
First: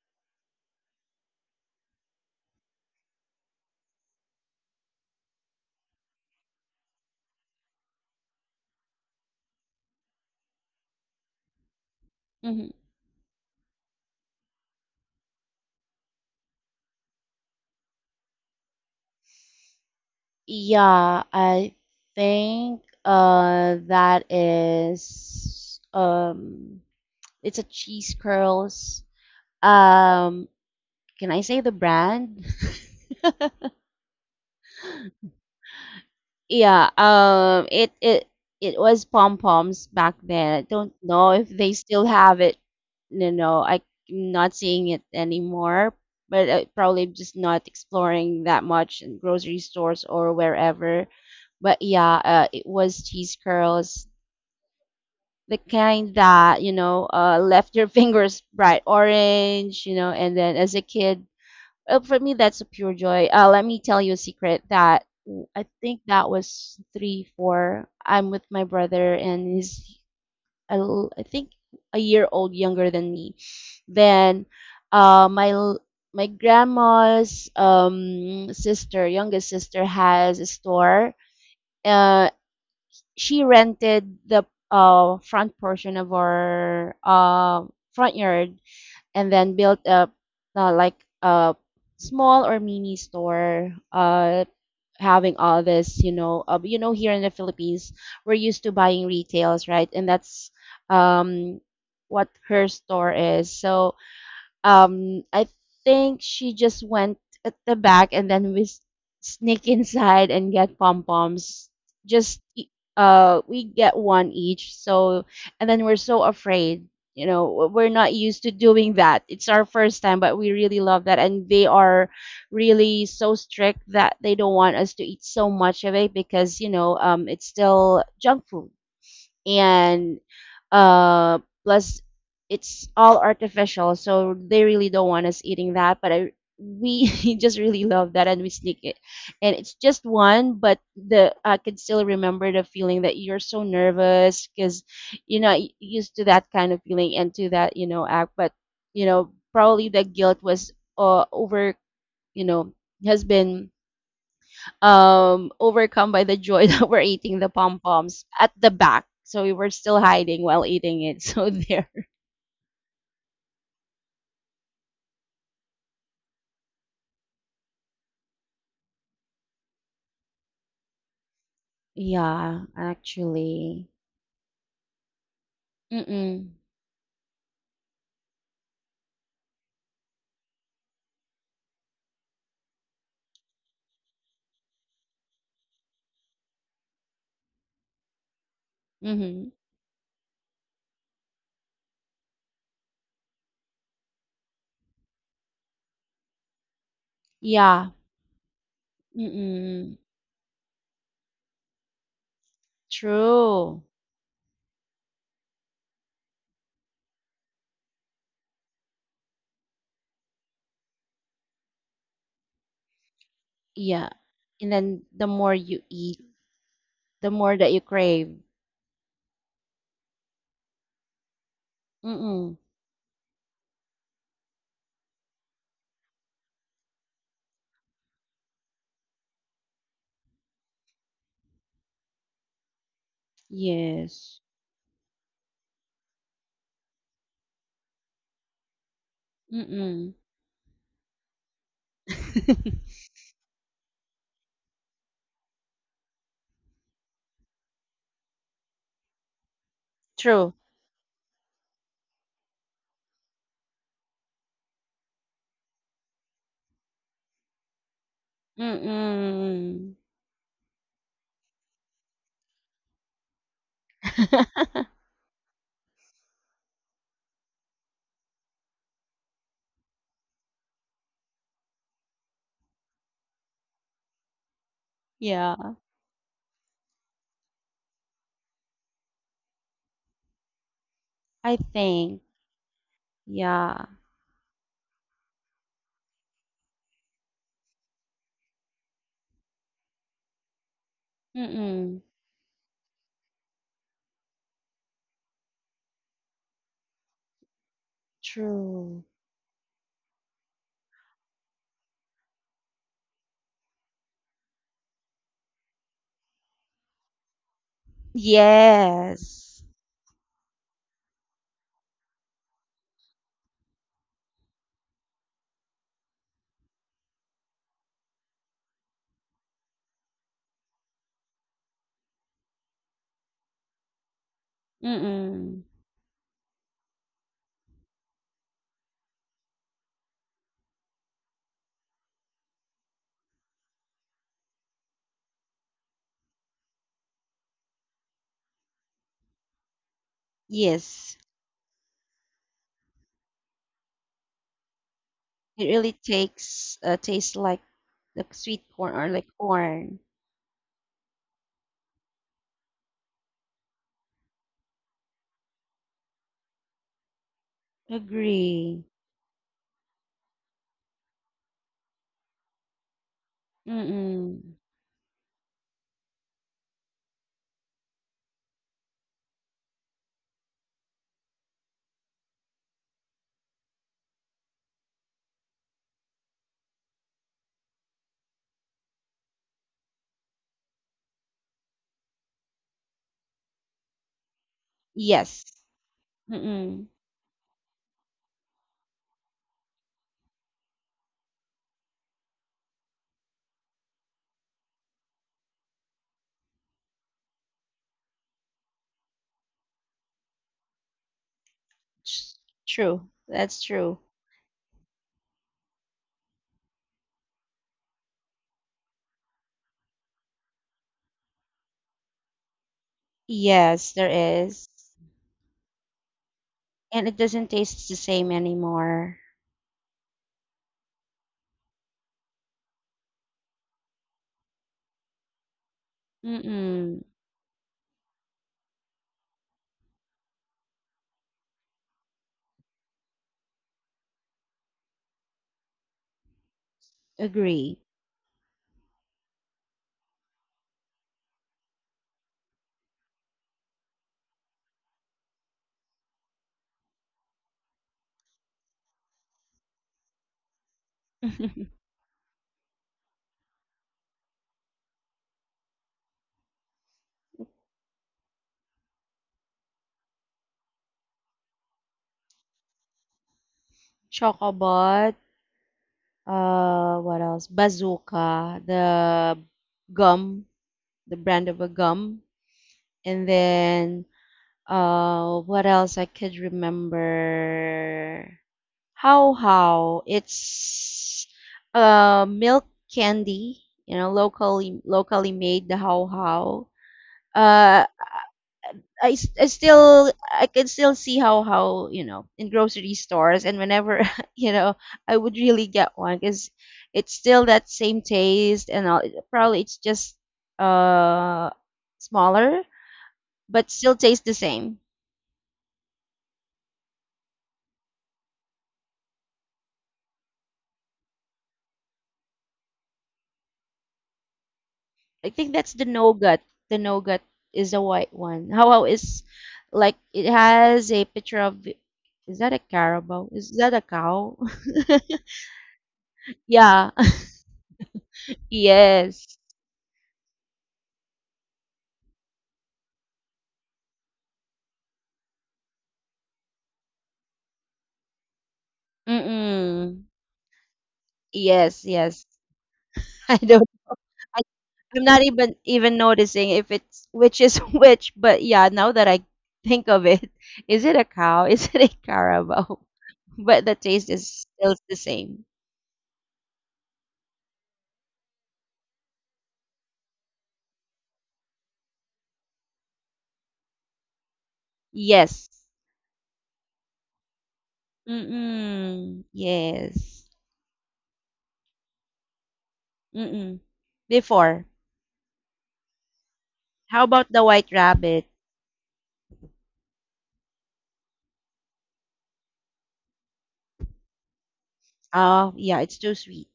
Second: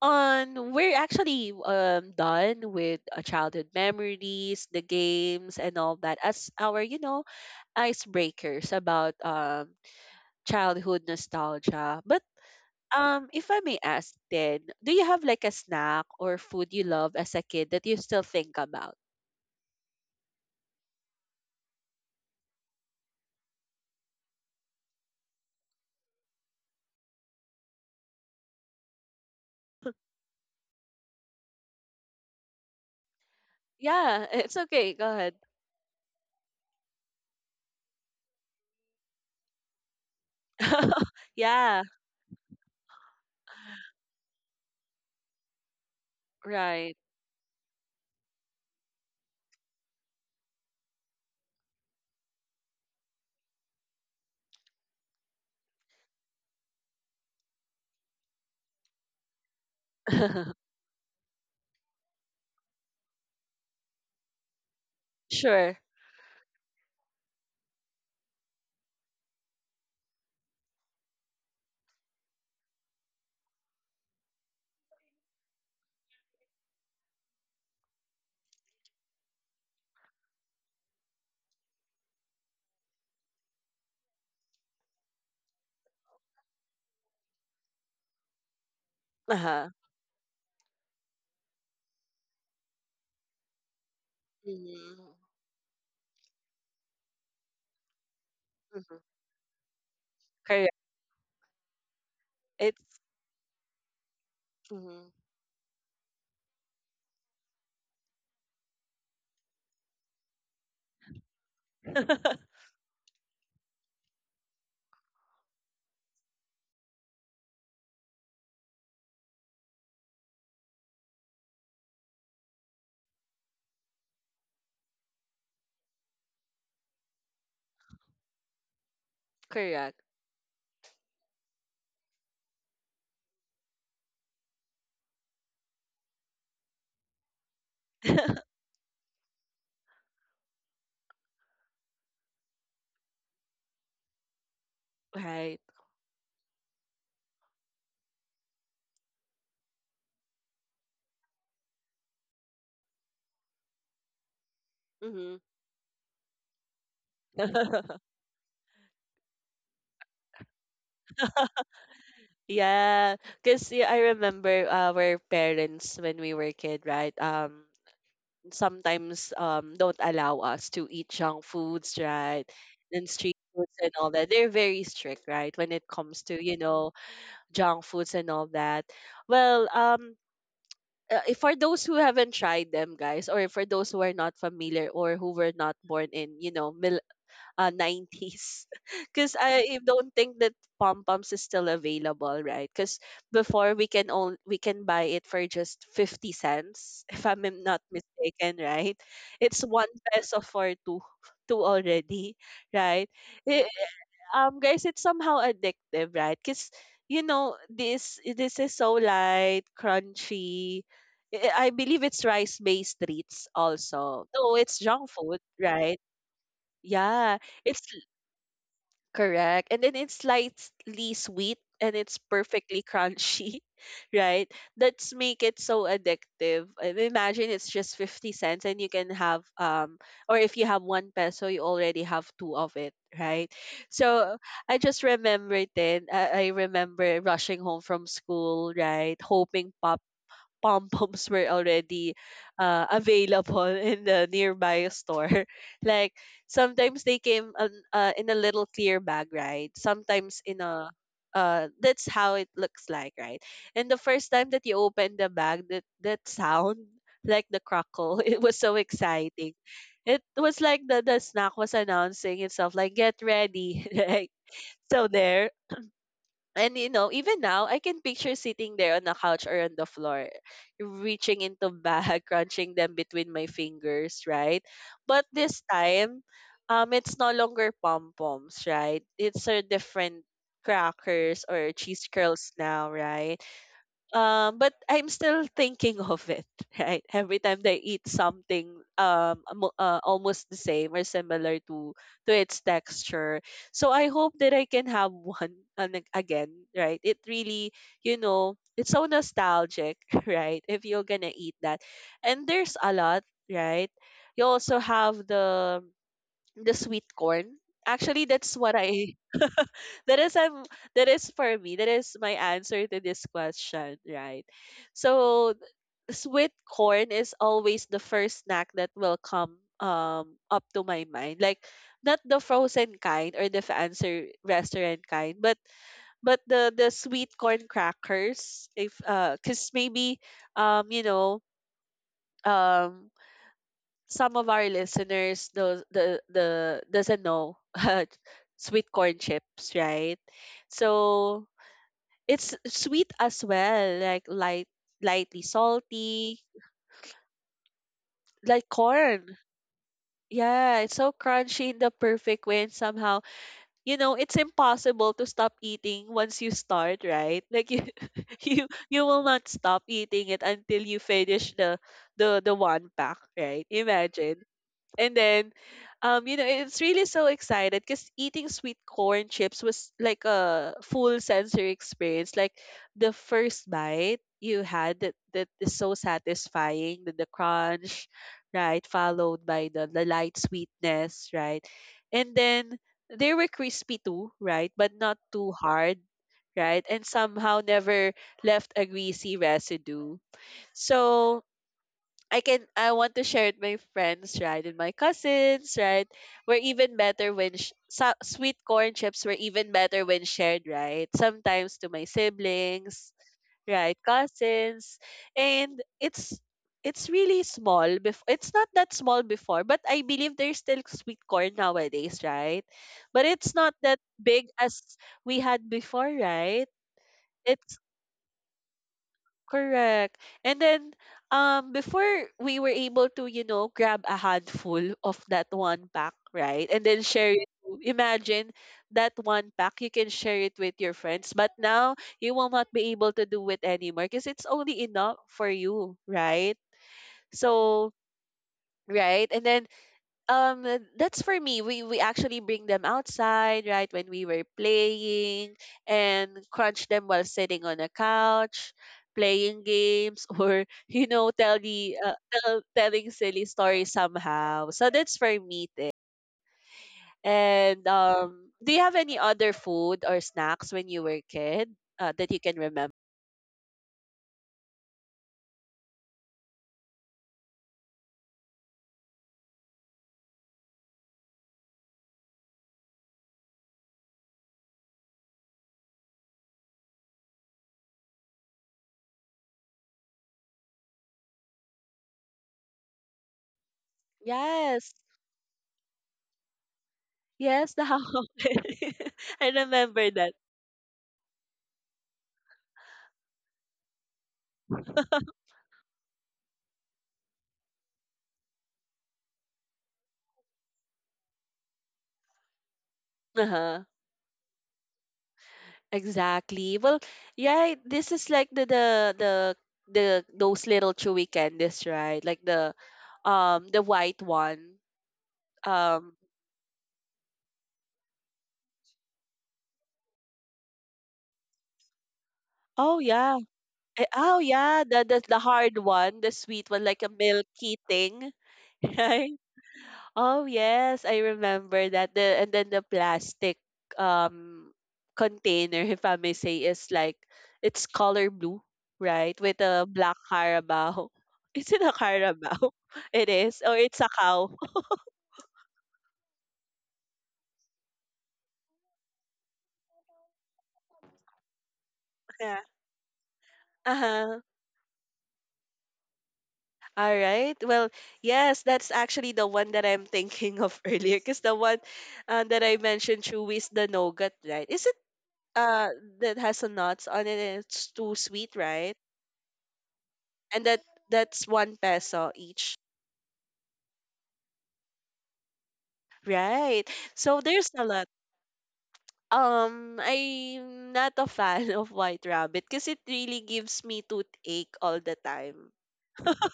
Speaker 1: on we're actually done with childhood memories, the games and all that, as our, you know, icebreakers about childhood nostalgia. But
Speaker 2: Mhm.
Speaker 1: if I may ask then, do you have like a snack or food you love as a kid that you still think about?
Speaker 2: Yeah, I think that is, it's a cheese curls. Um, can I say the brand?
Speaker 1: Yeah, it's okay. Go ahead.
Speaker 2: Yeah, it was pom poms back then. I don't know if they
Speaker 1: Yeah,
Speaker 2: still have it. No, no, I'm not seeing it anymore. But I
Speaker 1: right.
Speaker 2: probably just not exploring that much in grocery stores or wherever. But yeah, it was cheese curls, the kind that, left your fingers bright orange. And then as a kid, for me, that's a pure joy. Let me tell you a secret that I
Speaker 1: Sure.
Speaker 2: think that was three, four. I'm with my brother, and he's, I think, a year old younger than me. Then, uh, my l- my grandma's, sister, youngest sister, has a store. Uh, she rented the front portion of our front yard, and then
Speaker 1: Uh-huh.
Speaker 2: build up like a small or mini store,
Speaker 1: Mm-hmm.
Speaker 2: having all this, here in the Philippines we're used to
Speaker 1: Mm-hmm.
Speaker 2: buying retails, right? And that's,
Speaker 1: Correct.
Speaker 2: um what her
Speaker 1: It's
Speaker 2: store is. So,
Speaker 1: mhm.
Speaker 2: I think she just went at the back, and then we sneak inside and get pom poms. Just e- we get one each. So and then we're so afraid. We're not used to doing that. It's our first time, but we really love that. And they are really so strict that they don't want us to eat so much of it because, it's still junk food,
Speaker 1: Correct.
Speaker 2: and uh plus it's all artificial, so they really don't want us eating that. But I we just really love that, and we sneak it, and it's just one. But the I can still remember the feeling that you're so nervous because you're not,
Speaker 1: Right.
Speaker 2: used to that kind of feeling and to that, act. But, probably the guilt was, over, you know has been,
Speaker 1: Mm-hmm.
Speaker 2: overcome by the joy that we're eating the pom poms at the back. So we were still hiding while eating it. So there.
Speaker 1: Yeah, because yeah, I remember our parents when we were kid, right? Sometimes don't allow us to eat junk foods, right?
Speaker 2: Yeah,
Speaker 1: And street foods
Speaker 2: actually.
Speaker 1: and all that. They're very strict, right? When it comes to, you
Speaker 2: Mm-mm.
Speaker 1: know, junk foods and all that. Well, if for those who haven't tried them, guys, or for those who are not familiar or who were not born in, you know, 90s because
Speaker 2: Mm-hmm.
Speaker 1: I don't think that pom poms is still available, right? Because before we can buy it for just 50 cents, if I'm not
Speaker 2: Yeah.
Speaker 1: mistaken, right? It's one
Speaker 2: Mm-mm.
Speaker 1: peso for two already, right? Eh,
Speaker 2: True.
Speaker 1: guys, it's somehow addictive, right? Because you know this is so light, crunchy. Eh, I believe it's rice based treats
Speaker 2: Yeah.
Speaker 1: also. No,
Speaker 2: And
Speaker 1: it's
Speaker 2: then
Speaker 1: junk
Speaker 2: the
Speaker 1: food,
Speaker 2: more you
Speaker 1: right?
Speaker 2: eat, the
Speaker 1: Yeah,
Speaker 2: more that
Speaker 1: it's
Speaker 2: you crave.
Speaker 1: correct. And then it's slightly sweet and it's
Speaker 2: Mm-mm.
Speaker 1: perfectly crunchy, right? That's make it so addictive. And imagine it's just 50 cents, and you can have or if you have one peso, you already have two of it, right? So
Speaker 2: Yes.
Speaker 1: I just remember it. Then I remember rushing home from school, right? Hoping pop
Speaker 2: Mm-mm.
Speaker 1: pom poms were already available in the nearby store. Like sometimes they came on, in a little clear bag, right? Sometimes
Speaker 2: True.
Speaker 1: in a that's how it looks like, right? And the first time that you open the bag, that sound like the crackle, it was so exciting.
Speaker 2: Mm-mm.
Speaker 1: It was like the snack was announcing itself, like get ready, right? So there, and you know, even now, I can picture sitting there on the couch or on the floor, reaching into bag, crunching them between my fingers, right? But this
Speaker 2: Yeah.
Speaker 1: time, it's no longer pom poms, right? It's a different crackers
Speaker 2: I
Speaker 1: or cheese
Speaker 2: think.
Speaker 1: curls now, right?
Speaker 2: Yeah.
Speaker 1: But I'm still thinking of it, right? Every time they eat something, almost the same or similar
Speaker 2: Mm-mm.
Speaker 1: to its texture. So I hope that I can have one again, right? It really, you know, it's
Speaker 2: True.
Speaker 1: so nostalgic, right? If you're gonna eat that, and there's a lot, right? You also have the sweet corn. Actually, that's what I
Speaker 2: Yes.
Speaker 1: that is I'm that is for me. That is my answer to this question, right? So sweet corn is always the first snack that will come up to my mind. Like not the frozen kind or the fancy restaurant kind, but
Speaker 2: Mm-mm.
Speaker 1: the sweet corn crackers. If cause maybe you know um some of our listeners those the doesn't know sweet corn chips, right?
Speaker 2: Yes.
Speaker 1: So it's sweet as well, like light, lightly
Speaker 2: It really
Speaker 1: salty,
Speaker 2: takes a taste like the
Speaker 1: like
Speaker 2: sweet corn or like
Speaker 1: corn.
Speaker 2: corn.
Speaker 1: Yeah, it's so crunchy in the perfect way, and somehow, you know, it's impossible to stop eating once you start, right? Like you,
Speaker 2: Agree.
Speaker 1: you will not stop eating it until you finish the one pack, right? Imagine.
Speaker 2: Mm-mm.
Speaker 1: And then, you know, it's really so excited because eating sweet corn chips was like a full sensory experience. Like the first bite you had that is so satisfying, the crunch, right? Followed by the light sweetness, right? And then they were crispy too, right? But not
Speaker 2: Yes.
Speaker 1: too hard, right?
Speaker 2: Mm-mm.
Speaker 1: And somehow never left a greasy residue. So I want to share it with my friends, right? And my cousins, right? Were even better when sweet corn chips were even better when shared, right? Sometimes to my
Speaker 2: Tr- True.
Speaker 1: siblings,
Speaker 2: That's
Speaker 1: right?
Speaker 2: true.
Speaker 1: Cousins. And it's really small before, it's not that small before, but I believe there's still sweet corn nowadays, right? But it's not
Speaker 2: Yes,
Speaker 1: that
Speaker 2: there
Speaker 1: big
Speaker 2: is.
Speaker 1: as we had before, right?
Speaker 2: And it doesn't
Speaker 1: It's.
Speaker 2: taste the same anymore.
Speaker 1: Correct. And then before we were able to, you know, grab a handful of that one pack, right? And then
Speaker 2: Mm-mm.
Speaker 1: imagine that one pack you can share it with your friends, but now you will not be able to do it anymore because it's only enough for you, right?
Speaker 2: Agree.
Speaker 1: So, right? And then that's for me, we actually bring them outside, right, when we were playing and crunch them while sitting on a couch playing games or you know telling silly stories somehow, so that's for me there. And do you have any other food or snacks when you were a kid that you can remember?
Speaker 2: Chocobot. What else? Bazooka. The gum. The brand of a gum. And then, what else I could remember? How it's milk candy, locally
Speaker 1: Yes,
Speaker 2: locally made, the how how.
Speaker 1: yes,
Speaker 2: Uh,
Speaker 1: the hawk.
Speaker 2: I, s- I
Speaker 1: I remember
Speaker 2: still
Speaker 1: that.
Speaker 2: I can still see how you know in grocery stores and whenever you know I would really get one because it's still that same taste and all. Probably it's just uh smaller but
Speaker 1: Uh-huh.
Speaker 2: still tastes the same.
Speaker 1: Exactly. Well, yeah, this is like the the those little chewy candies, right? Like the white one.
Speaker 2: I think that's the
Speaker 1: Um
Speaker 2: nougat. The nougat is a white one. How is like it has a picture of is that a
Speaker 1: oh
Speaker 2: carabao?
Speaker 1: yeah.
Speaker 2: Is that a cow?
Speaker 1: Oh yeah, the hard one, the sweet one,
Speaker 2: Yeah.
Speaker 1: like a milky thing.
Speaker 2: Yes.
Speaker 1: Oh yes, I remember that. The and then the plastic um container, if I may say, is like it's color blue, right? With a
Speaker 2: Mm-mm.
Speaker 1: black carabao. Is it
Speaker 2: Yes,
Speaker 1: a
Speaker 2: yes.
Speaker 1: carabao? It
Speaker 2: I
Speaker 1: is,
Speaker 2: don't
Speaker 1: or it's a
Speaker 2: I,
Speaker 1: cow.
Speaker 2: I'm not even noticing if it's which is which, but yeah, now that I think of it, is it a cow? Is it a
Speaker 1: Yeah.
Speaker 2: carabao? But the taste
Speaker 1: Uh-huh.
Speaker 2: is still the same.
Speaker 1: All right. Well, yes, that's actually the one that I'm thinking of earlier, because the one that I mentioned, Chewy, is the nougat, right? Is it
Speaker 2: Yes.
Speaker 1: uh that has a nuts on it and it's too sweet, right?
Speaker 2: Mm-mm. Yes.
Speaker 1: And that's one peso each,
Speaker 2: Mm-mm. Before.
Speaker 1: right?
Speaker 2: How about
Speaker 1: So
Speaker 2: the
Speaker 1: there's
Speaker 2: white
Speaker 1: a lot.
Speaker 2: rabbit?
Speaker 1: I'm not a fan of white rabbit because it really gives me toothache all the
Speaker 2: Oh,
Speaker 1: time.
Speaker 2: yeah, it's too sweet.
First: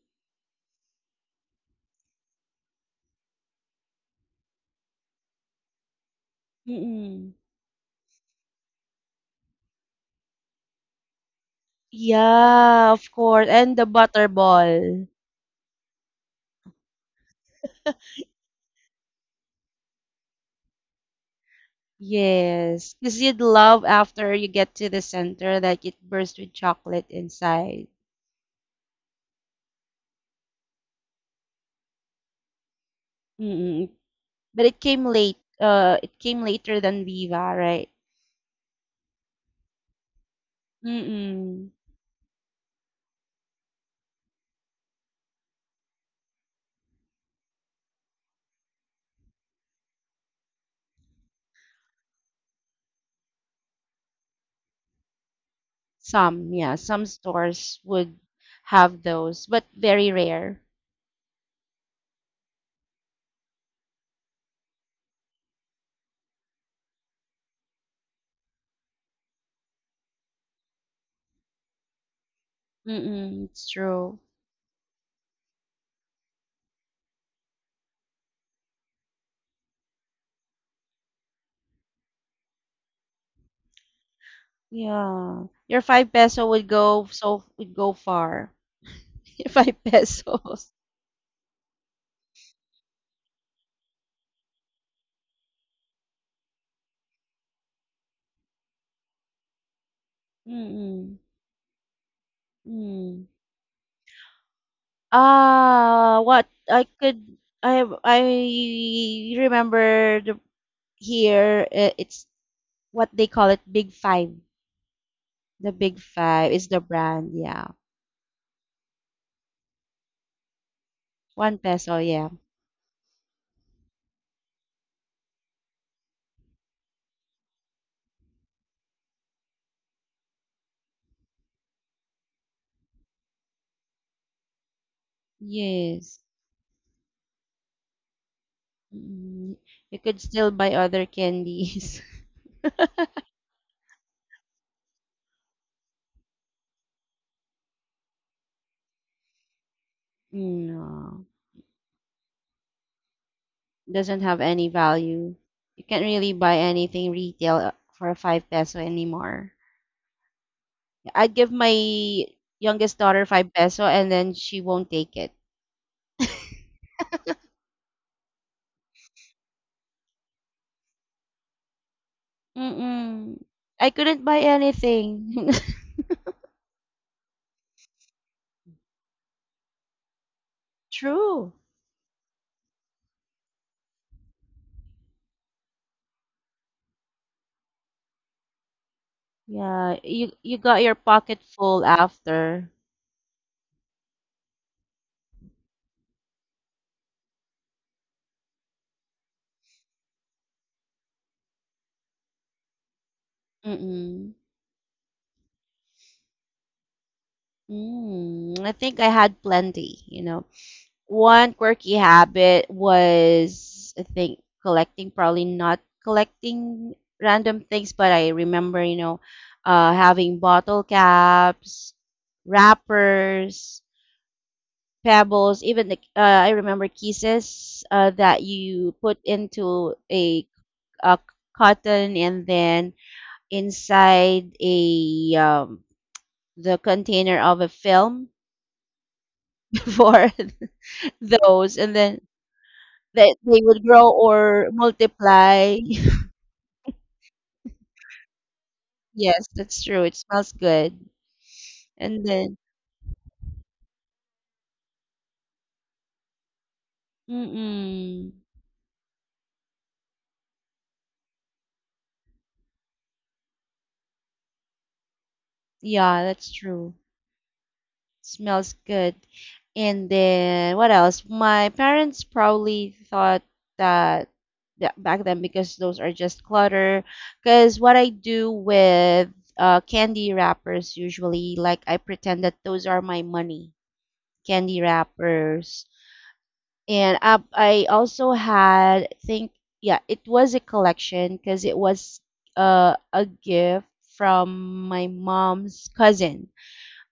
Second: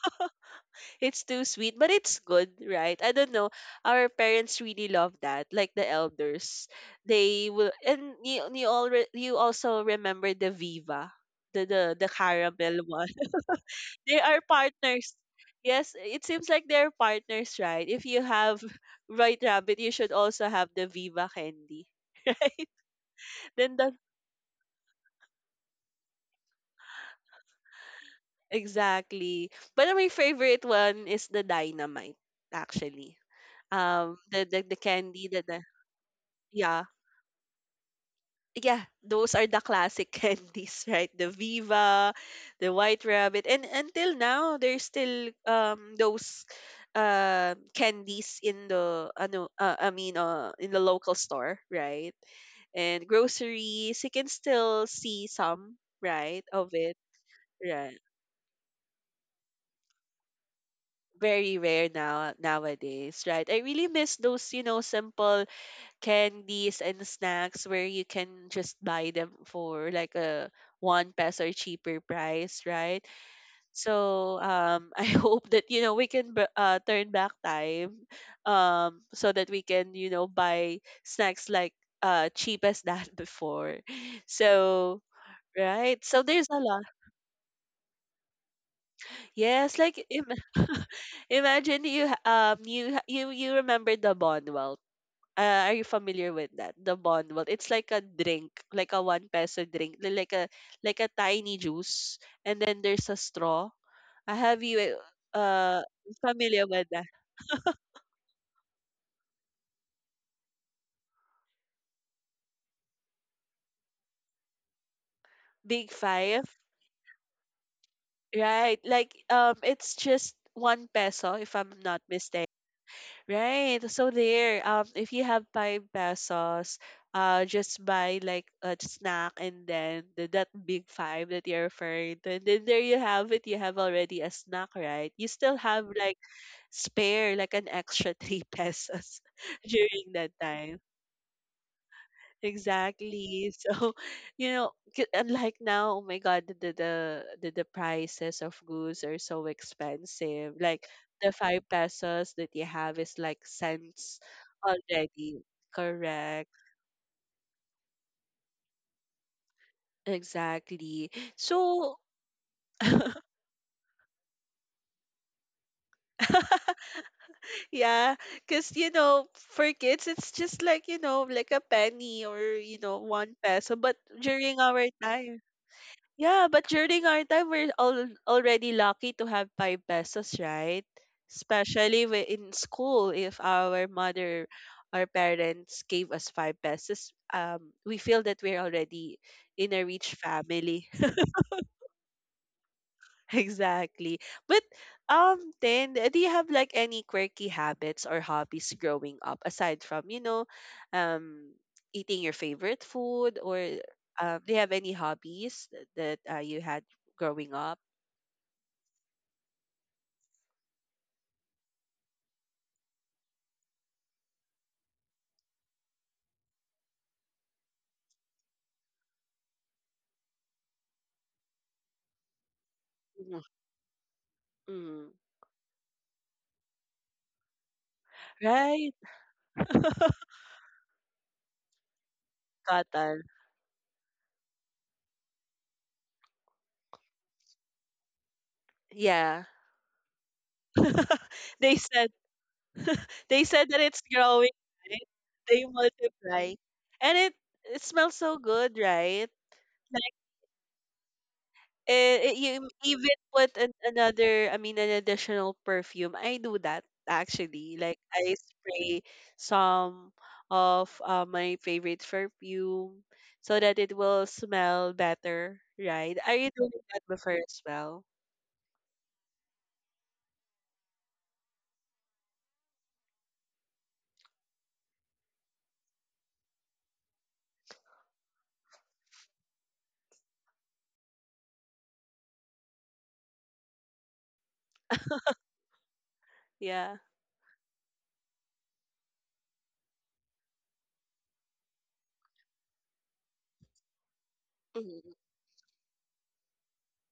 Speaker 1: It's too sweet, but it's good, right? I don't know, our parents really love that, like the elders.
Speaker 2: Mm-mm.
Speaker 1: They will, and you also remember the Viva, the caramel
Speaker 2: Yeah,
Speaker 1: one.
Speaker 2: of course. And the
Speaker 1: They are
Speaker 2: butterball.
Speaker 1: partners. Yes, it seems like they're partners, right? If you have Right Rabbit, you should also have the Viva Candy, right?
Speaker 2: Yes. Because you'd
Speaker 1: Then
Speaker 2: love
Speaker 1: the
Speaker 2: after you get to the center that it bursts with chocolate inside.
Speaker 1: Exactly. But my favorite one is the Dynamite, actually.
Speaker 2: Mm-mm. But
Speaker 1: The
Speaker 2: it came
Speaker 1: candy
Speaker 2: late.
Speaker 1: that the
Speaker 2: It came later
Speaker 1: Yeah,
Speaker 2: than Viva, right?
Speaker 1: yeah, those are the classic candies, right? The
Speaker 2: Mm-mm.
Speaker 1: Viva, the White Rabbit, and until now there's still those candies in the ano I mean in the local store, right? And groceries, you can still see some, right,
Speaker 2: Some,
Speaker 1: of
Speaker 2: yeah.
Speaker 1: it,
Speaker 2: Some stores
Speaker 1: right?
Speaker 2: would have those, but very rare.
Speaker 1: Very rare now nowadays, right? I really miss those, you know, simple candies and snacks where you can just buy them for like a one peso cheaper price, right?
Speaker 2: Mm-mm. It's true.
Speaker 1: So I hope that, you know, we can turn back time, so that we can, you know, buy snacks like cheap as that before. So
Speaker 2: Yeah. Your
Speaker 1: right,
Speaker 2: five
Speaker 1: so there's
Speaker 2: peso
Speaker 1: a
Speaker 2: would
Speaker 1: lot.
Speaker 2: go so would go far. Your
Speaker 1: Yes,
Speaker 2: five
Speaker 1: like
Speaker 2: pesos.
Speaker 1: imagine you ha- you ha- you remember the Bonwell. Are you familiar with that? The bonbon. It's like a drink, like a one peso drink, like a
Speaker 2: Mm-mm.
Speaker 1: tiny juice, and then there's a
Speaker 2: Mm.
Speaker 1: straw. I have, you uh
Speaker 2: Ah, what
Speaker 1: familiar
Speaker 2: I
Speaker 1: with that?
Speaker 2: could I remember the here it's what they call it Big Five. The
Speaker 1: Big
Speaker 2: Big Five
Speaker 1: Five,
Speaker 2: is the brand, yeah.
Speaker 1: right? Like it's just one peso, if
Speaker 2: One
Speaker 1: I'm
Speaker 2: peso,
Speaker 1: not
Speaker 2: yeah.
Speaker 1: mistaken. Right. So there, if you have five pesos, just buy like a snack and then that big five that you're referring to, and then there you have it. You have already a snack, right? You still have like
Speaker 2: Yes.
Speaker 1: spare, like an extra three pesos
Speaker 2: Mm. You
Speaker 1: during
Speaker 2: could
Speaker 1: that
Speaker 2: still buy
Speaker 1: time.
Speaker 2: other candies.
Speaker 1: Exactly. So, you know, unlike now, oh my God, the prices of goods are so expensive. Like
Speaker 2: No.
Speaker 1: the five pesos that you have is like cents
Speaker 2: Doesn't have any value.
Speaker 1: already.
Speaker 2: You can't really
Speaker 1: Correct.
Speaker 2: buy anything retail for five peso anymore.
Speaker 1: Exactly.
Speaker 2: I'd give my
Speaker 1: So,
Speaker 2: youngest daughter five peso and then she won't take it.
Speaker 1: yeah, because, you know, for kids, it's just like, you know, like a penny or, you know, one
Speaker 2: Mm-mm.
Speaker 1: peso.
Speaker 2: I
Speaker 1: But
Speaker 2: couldn't buy
Speaker 1: during our time.
Speaker 2: anything.
Speaker 1: Yeah, but during our time, we're all already lucky to have five pesos, right?
Speaker 2: True.
Speaker 1: Especially in school, if our parents gave us five pesos, we feel that we're already in a
Speaker 2: Yeah,
Speaker 1: rich
Speaker 2: you got
Speaker 1: family.
Speaker 2: your pocket full after.
Speaker 1: Exactly. But then, do you have like any quirky habits or hobbies growing up, aside from, you know, um, eating your favorite food or
Speaker 2: Mm-mm.
Speaker 1: do you have any hobbies that you had growing up?
Speaker 2: Mm, I think I had plenty, one quirky habit was, I think, collecting, probably not collecting random things, but I remember, having bottle caps,
Speaker 1: Mhm,
Speaker 2: wrappers,
Speaker 1: mhm.
Speaker 2: pebbles, even I remember kisses that
Speaker 1: Right?
Speaker 2: you put into a cotton and then
Speaker 1: Cotton.
Speaker 2: inside a the container of a film
Speaker 1: Yeah.
Speaker 2: before
Speaker 1: They
Speaker 2: those, and
Speaker 1: said
Speaker 2: then that
Speaker 1: they
Speaker 2: they
Speaker 1: said
Speaker 2: would
Speaker 1: that it's
Speaker 2: grow
Speaker 1: growing,
Speaker 2: or
Speaker 1: right? They
Speaker 2: multiply.
Speaker 1: multiply. And it smells so good, right?
Speaker 2: Yes, that's true.
Speaker 1: Like
Speaker 2: It smells good. And then,
Speaker 1: you even put I mean an additional perfume. I do that actually. Like
Speaker 2: mm-mm.
Speaker 1: I spray some of my favorite perfume so that it will smell better, right?
Speaker 2: Yeah,
Speaker 1: Are you
Speaker 2: that's
Speaker 1: doing
Speaker 2: true.
Speaker 1: that before as well?
Speaker 2: Smells good. And then what else? My parents probably thought that, that back then because those are just clutter. Because what I do with candy wrappers usually, like I pretend that those are my money, candy wrappers.
Speaker 1: Yeah.
Speaker 2: And I also had, I think, yeah, it was a collection because it was a gift from my mom's cousin.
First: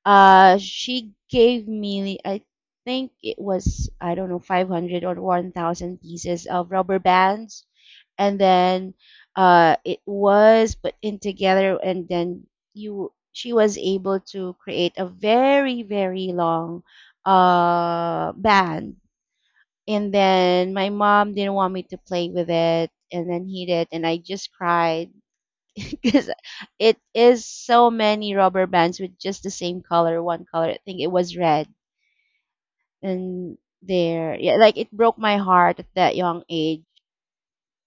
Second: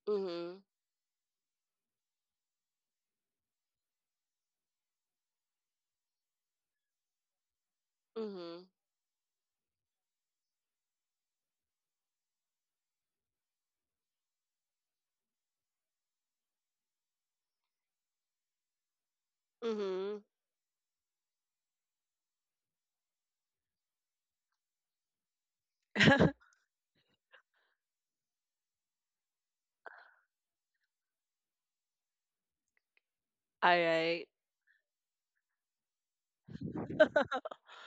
Speaker 1: Mhm.
Speaker 2: She gave me, I think it was, I don't know, 500 or 1000 pieces of rubber bands, and
Speaker 1: Mhm.
Speaker 2: then it was put in together, and then you she was able to create a very very long band, and
Speaker 1: Mhm.
Speaker 2: then my mom didn't want me to play with it, and then he did, and I just cried because it is so many rubber bands with just the same color, one color. I think it was red. And
Speaker 1: All right.
Speaker 2: there, yeah, like it broke my heart at that young age.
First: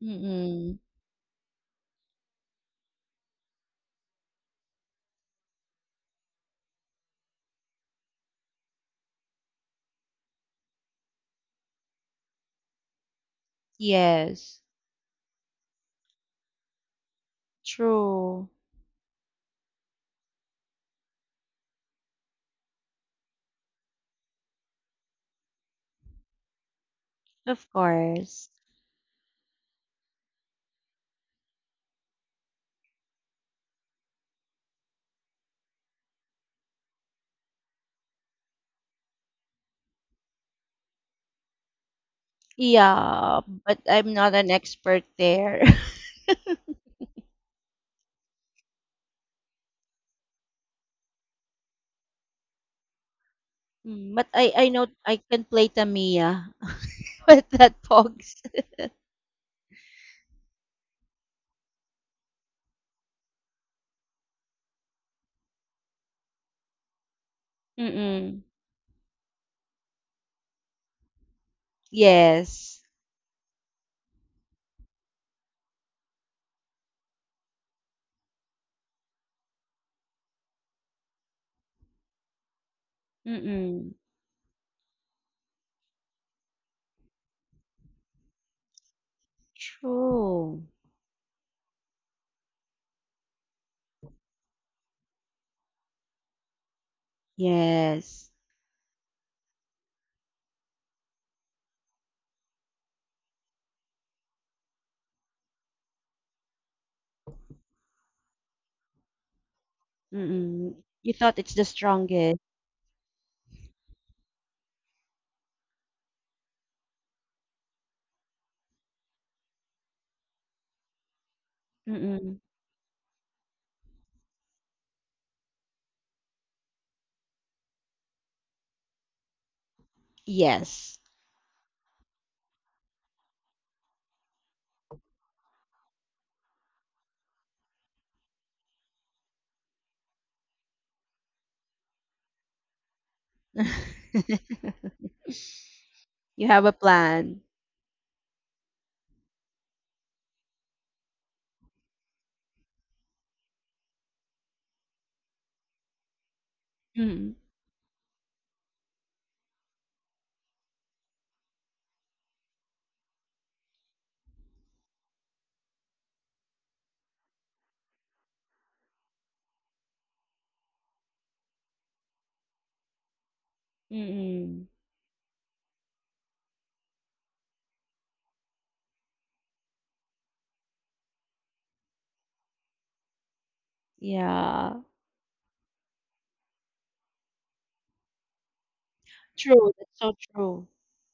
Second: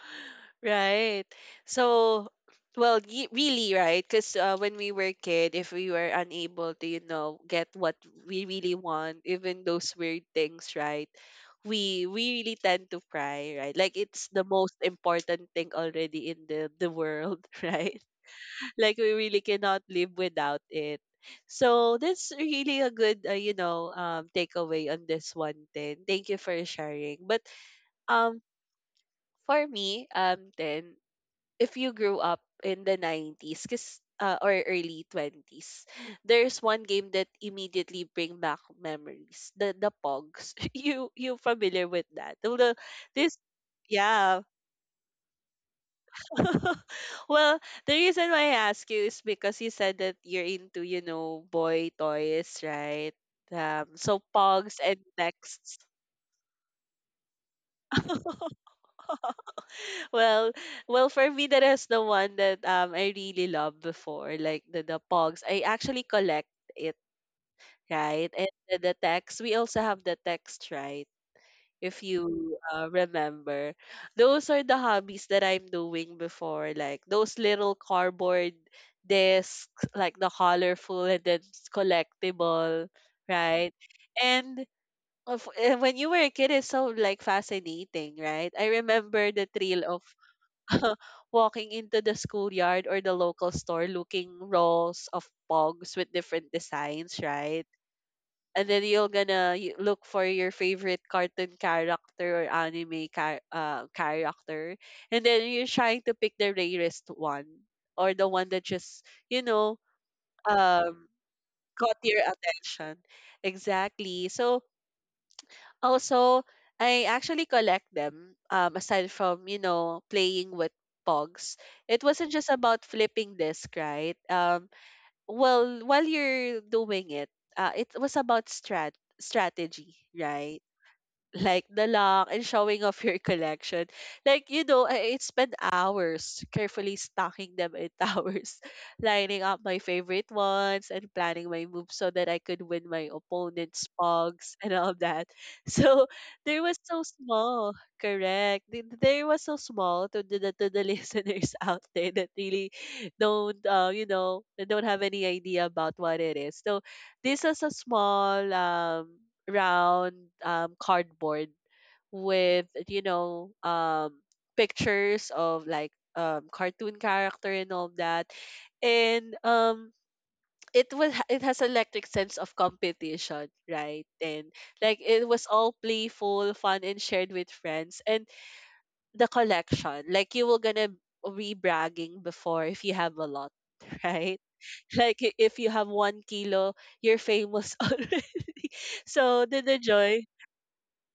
Speaker 2: Mm-mm.
Speaker 1: Right. So, well, really, right? Because when we were kid, if we were unable to, you know, get what we really want, even those weird things, right? We really tend to cry, right? Like it's the
Speaker 2: Yes,
Speaker 1: most important thing already in the world, right?
Speaker 2: true.
Speaker 1: Like we really cannot live without it. So that's really a good, you know, takeaway on this one. Then thank you for sharing. But
Speaker 2: Of
Speaker 1: um,
Speaker 2: course.
Speaker 1: for me, then, if you grew up in the 90s, cause or early twenties, there's one game that immediately bring back memories. The Pogs. You familiar with that? Although this,
Speaker 2: Yeah, but I'm not
Speaker 1: yeah,
Speaker 2: an expert there.
Speaker 1: well, the reason why I ask you is because you said that you're into, you know, boy toys, right?
Speaker 2: Mm,
Speaker 1: So
Speaker 2: but I
Speaker 1: Pogs
Speaker 2: know
Speaker 1: and
Speaker 2: I can play
Speaker 1: Nexts.
Speaker 2: Tamiya, but that pogs.
Speaker 1: Well, well, for me, that is the one that I really loved before, like the Pogs. I actually collect it, right?
Speaker 2: Mm-mm.
Speaker 1: And the text. We also have the text, right? If you
Speaker 2: Yes.
Speaker 1: remember. Those are the hobbies that I'm doing before, like those little cardboard discs, like the colorful and then collectible, right?
Speaker 2: Mm-mm.
Speaker 1: And when you were a kid, it's so like fascinating, right? I remember the thrill of
Speaker 2: True.
Speaker 1: walking into the schoolyard or the local store looking rolls of pogs with different designs, right?
Speaker 2: Yes.
Speaker 1: And then you're gonna look for your favorite cartoon character or anime character, and then you're trying to pick the rarest one, or the one that just, you know,
Speaker 2: Mm-mm.
Speaker 1: um
Speaker 2: You thought it's the
Speaker 1: caught your
Speaker 2: strongest.
Speaker 1: attention. Exactly. So also I actually collect them, aside from, you know, playing with pogs. It wasn't
Speaker 2: Mm-mm.
Speaker 1: just about flipping disc, right? Well, while you're doing it, it was about strategy, right?
Speaker 2: Yes.
Speaker 1: Like the lock and showing off your collection. Like, you know, I'd spend hours carefully stocking them in towers, lining up my favorite ones and planning my moves so that I could win my opponent's pogs and all that. So
Speaker 2: You
Speaker 1: they
Speaker 2: have a
Speaker 1: were so
Speaker 2: plan.
Speaker 1: small, correct? They were so small to the listeners out there that really don't, you know, that don't have any idea about what it is. So
Speaker 2: Mm-mm.
Speaker 1: this is a small round cardboard with, you know, pictures of like, cartoon character and all that. And it has electric sense of competition, right? And
Speaker 2: Mm-mm.
Speaker 1: like it was all playful fun and shared with friends and the collection. Like you will gonna be bragging before if you have a lot, right?
Speaker 2: Yeah.
Speaker 1: Like if you have 1 kilo, you're famous already. So
Speaker 2: True.
Speaker 1: the
Speaker 2: That's so
Speaker 1: joy,
Speaker 2: true.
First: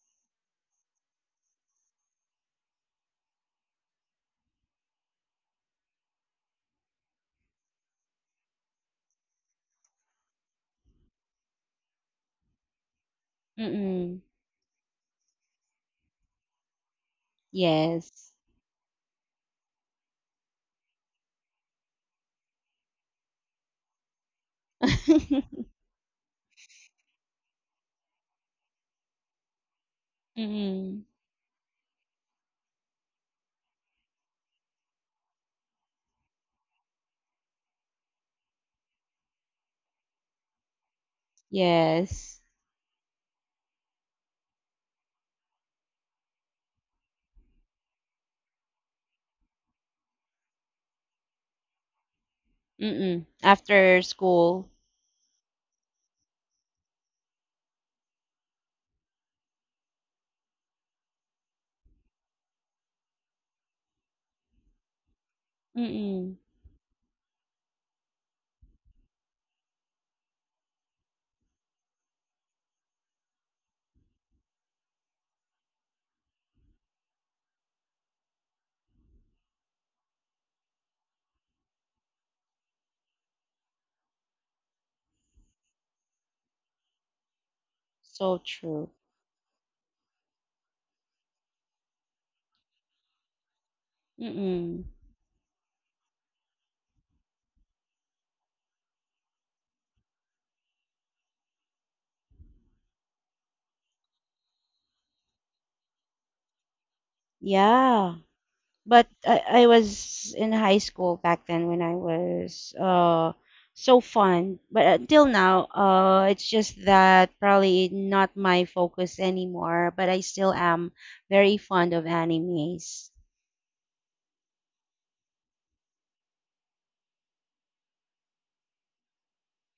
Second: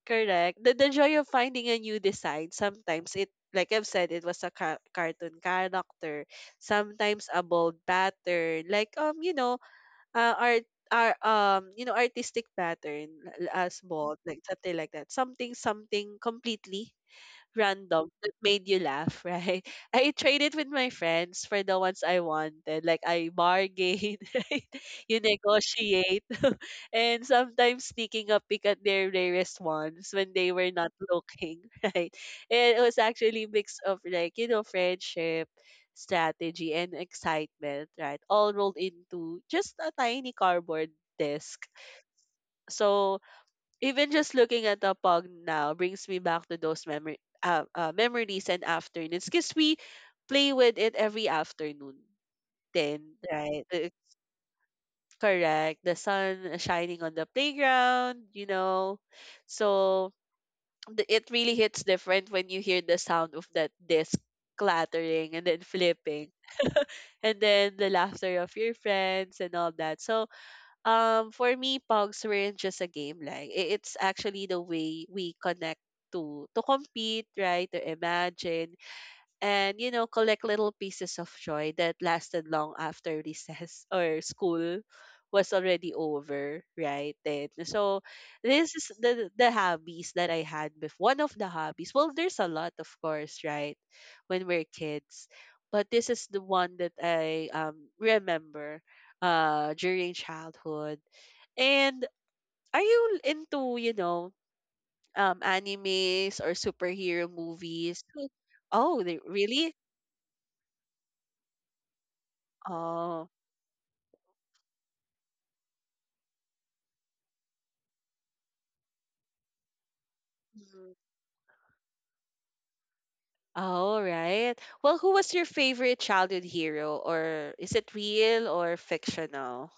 Speaker 1: correct. The joy of finding a new design. Sometimes it, like I've said, it was a cartoon character. Sometimes a bold pattern, like, you know, art. Our you know artistic pattern, as
Speaker 2: Mm-mm.
Speaker 1: bold like something like that, something something completely random
Speaker 2: Yes.
Speaker 1: that made you laugh, right? I traded with my friends for the ones I wanted. Like I bargain, right? You negotiate. And sometimes sneaking a peek at their rarest ones when they were not
Speaker 2: Mm-mm.
Speaker 1: looking, right? And it was actually a mix of like, you know, friendship, strategy, and excitement, right? All rolled into just a tiny cardboard disc.
Speaker 2: Yes.
Speaker 1: So even just looking at the pug now brings me back to those memory memories and afternoons, because we play with it every afternoon. Then
Speaker 2: Mm-mm.
Speaker 1: right.
Speaker 2: After school.
Speaker 1: Correct, the sun shining on the playground, you know. So it really hits different when you hear the sound of that disc clattering and then flipping,
Speaker 2: Mm-mm.
Speaker 1: and then the laughter of your friends and all that. So for me, Pogs weren't just a game. Like it's actually the way we connect to compete, right? To imagine, and collect little pieces of joy that lasted long after recess or school was already over right then. So
Speaker 2: So
Speaker 1: this is
Speaker 2: true.
Speaker 1: the hobbies that I had before. One of the hobbies, well, there's a lot, of course, right? When we're
Speaker 2: Mm-mm.
Speaker 1: kids, but this is the one that I remember during childhood. And are you into, animes or superhero movies?
Speaker 2: Yeah.
Speaker 1: Oh,
Speaker 2: But
Speaker 1: they,
Speaker 2: I
Speaker 1: really.
Speaker 2: was in high school back then when I was
Speaker 1: Oh.
Speaker 2: so fun. But until now, uh, it's just that probably not my focus anymore, but I still am
Speaker 1: Mhm.
Speaker 2: very fond of animes.
Speaker 1: Oh, right. Well, who was your favorite childhood hero? Or is it real or fictional?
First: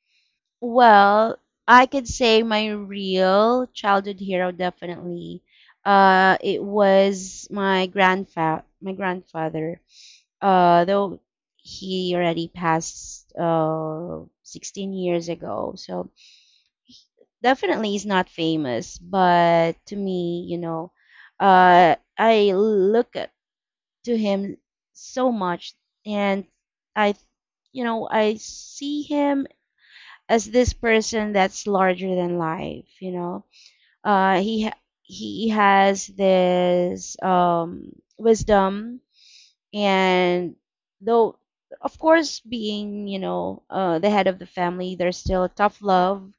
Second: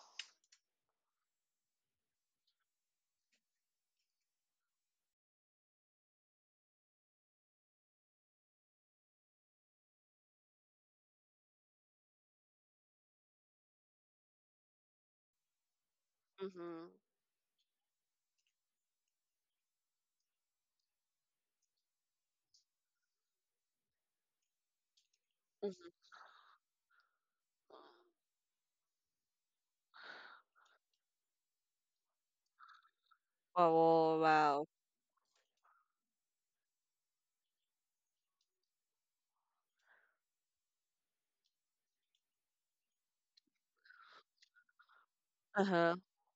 Speaker 2: Well, I could say my real childhood hero definitely. It was my grandfa my grandfather. Though he already passed 16 years ago. So
Speaker 1: Mhm.
Speaker 2: definitely is not famous, but to me, I look up to him so much,
Speaker 1: Mhm.
Speaker 2: and I, you know, I see him as this person that's larger than life. You know,
Speaker 1: Oh,
Speaker 2: uh, he
Speaker 1: wow.
Speaker 2: ha- he has this wisdom, and though of course being, you know, the head of the family, there's still tough
Speaker 1: Uh-huh.
Speaker 2: love,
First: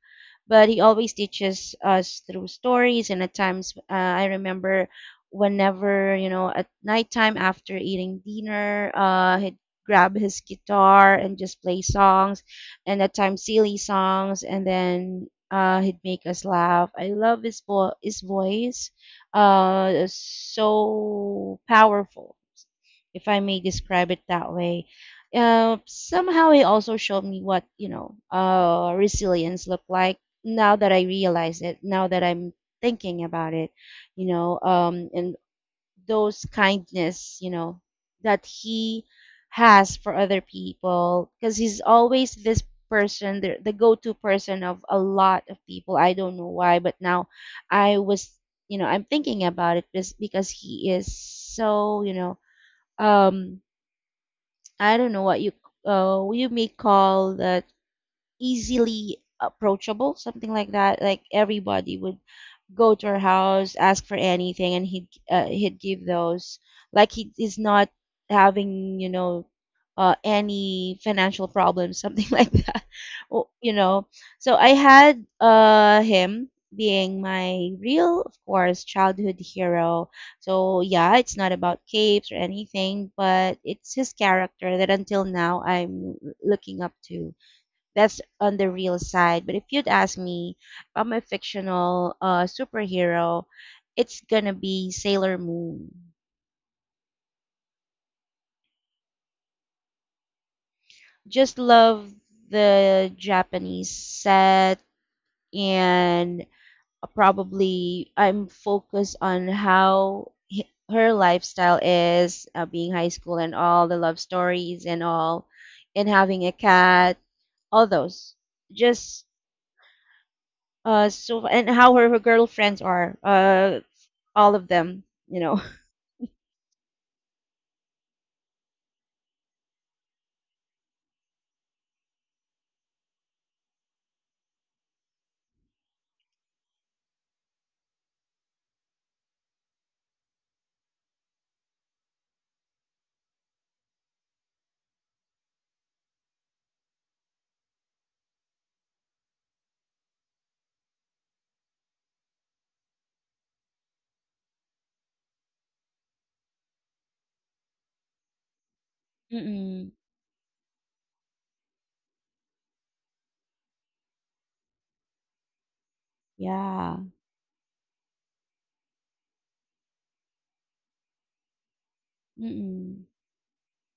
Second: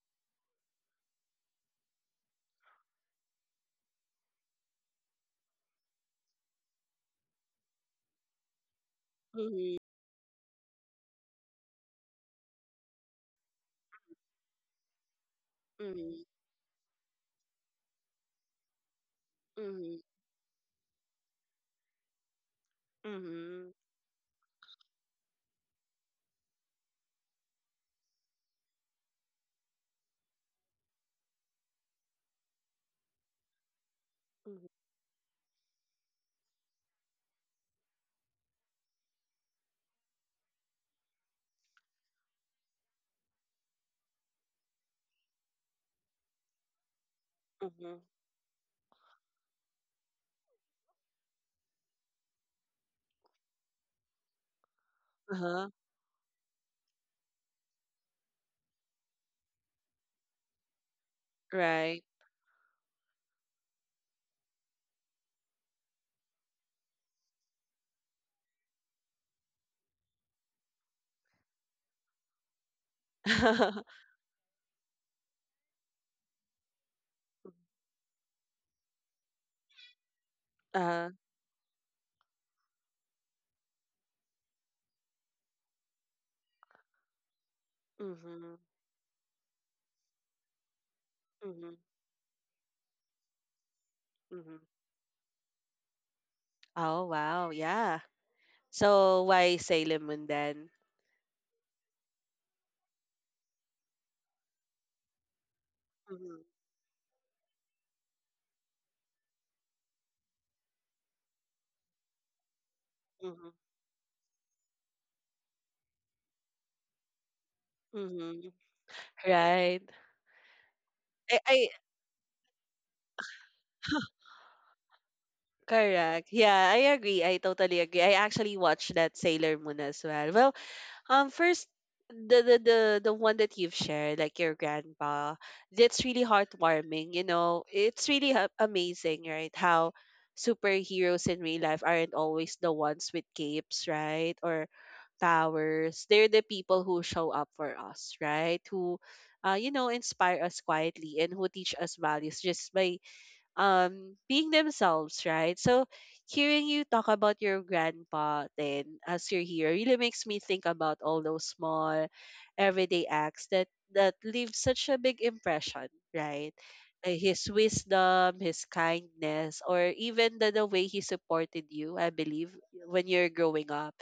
Speaker 2: but he always teaches us through stories. And at times, I remember whenever, you know, at nighttime after eating dinner, he'd
Speaker 1: Mhm.
Speaker 2: grab his guitar and just play songs, and at times silly songs, and then he'd
Speaker 1: Mhm.
Speaker 2: make us laugh. I love his, his voice,
Speaker 1: Mhm.
Speaker 2: so powerful, if I may
Speaker 1: Mhm.
Speaker 2: describe it that way. Somehow it also showed me what, you know, resilience looked like. Now that I realize it, now that I'm thinking about it, you know,
Speaker 1: Mhm.
Speaker 2: and those kindness, you know, that he has for other people, because he's always this person, the go-to person of a lot of people. I don't know why, but now I
Speaker 1: Mhm.
Speaker 2: was, you know, I'm thinking about it just because he is so, you know, um I don't know what you
Speaker 1: Uh-huh.
Speaker 2: you may call that, easily approachable, something like that. Like everybody
Speaker 1: Right.
Speaker 2: would go to her house, ask for anything, and he'd give those. Like he is not having, you know, any financial problems, something like that. Or, you know, so I had him being my real, of course, childhood hero. So
Speaker 1: Uh-huh.
Speaker 2: yeah, it's not about capes or anything, but it's his character that until now I'm looking up to. That's
Speaker 1: Mhm.
Speaker 2: on the real side. But if you'd ask me, I'm a
Speaker 1: Mhm.
Speaker 2: fictional superhero, it's gonna
Speaker 1: Mhm.
Speaker 2: be Sailor Moon.
Speaker 1: Oh, wow. Yeah. So why Sailor Moon then?
Speaker 2: Just love the Japanese set,
Speaker 1: Mhm.
Speaker 2: and probably I'm focused on how her lifestyle is, being high school
Speaker 1: Mhm.
Speaker 2: and all the love stories and all, and having a cat, all those,
Speaker 1: Mhm.
Speaker 2: just
Speaker 1: Right. I,
Speaker 2: so,
Speaker 1: I
Speaker 2: and how her girlfriends are all of them, you know.
Speaker 1: Correct. Yeah, I agree. I totally agree. I actually watched that Sailor Moon as well. Well, first the one that you've shared, like your grandpa, that's really heartwarming. You know, it's really amazing, right? How superheroes in real life aren't always the ones with capes, right? Or powers. They're the people who show up for us, right? Who, inspire us quietly and who teach us values just by being themselves, right? So hearing you talk about your grandpa then as you're here
Speaker 2: Mm-mm.
Speaker 1: really makes me think about all those small everyday acts that leave such a big impression, right?
Speaker 2: Yeah.
Speaker 1: His wisdom, his kindness, or even the way he supported you, I believe, when
Speaker 2: Mm-mm.
Speaker 1: you're growing up.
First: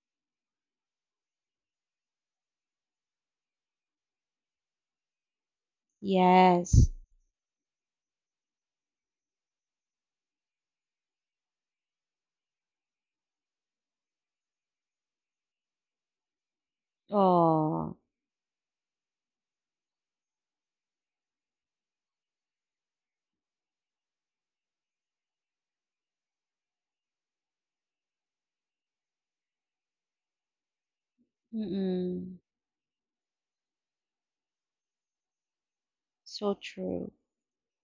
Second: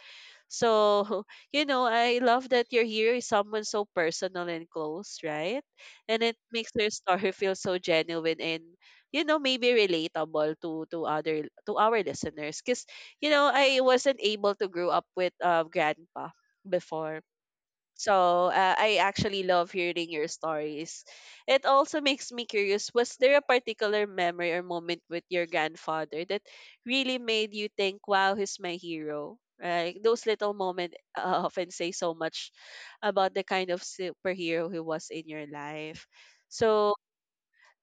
Speaker 1: So, I love that you're here is someone so personal and close, right? And it makes their
Speaker 2: Yes.
Speaker 1: story feel so genuine, and maybe relatable to other to our listeners. Because I wasn't able to grow up with grandpa before.
Speaker 2: Oh.
Speaker 1: So I actually love hearing your stories. It also makes me curious, was there a particular memory or moment with your grandfather that really made you think, wow, he's my hero, right? Those little moments often say so
Speaker 2: Mm-mm.
Speaker 1: much about the kind of superhero he was in your life.
Speaker 2: So
Speaker 1: So
Speaker 2: true.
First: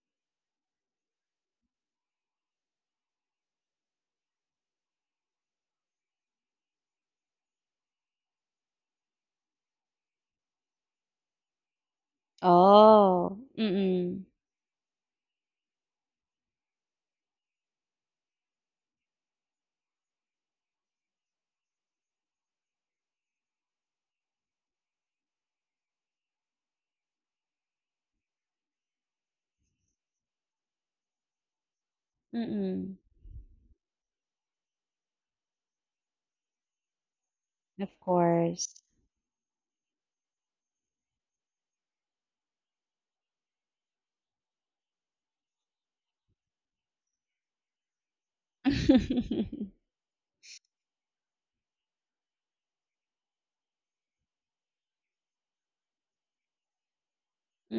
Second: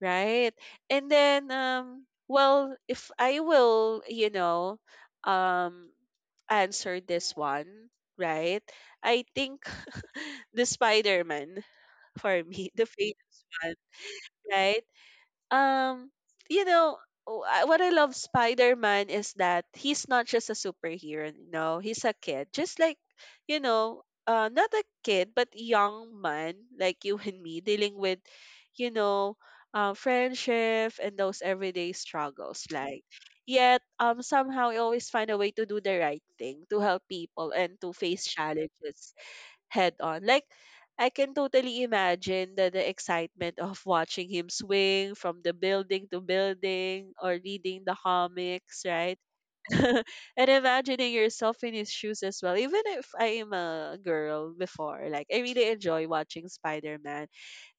Speaker 1: right? And then, well, if I will, um, answer this one, right? I think the Spider Man for me, the
Speaker 2: Oh.
Speaker 1: famous one,
Speaker 2: Mm-mm.
Speaker 1: right? Um, you know, what I love Spider-Man is that he's not just a superhero, no, he's a kid. Just like, not a kid but young man, like you and me, dealing with, you know, friendship and those everyday struggles,
Speaker 2: Mm-mm.
Speaker 1: like yet somehow I always find a way to do the right thing, to help people, and
Speaker 2: Of
Speaker 1: to face
Speaker 2: course.
Speaker 1: challenges head on. Like I can totally imagine the excitement of watching him swing from the building to building, or reading the comics, right? And imagining yourself in his shoes as well. Even if I am a girl before, like I really enjoy watching Spider Man.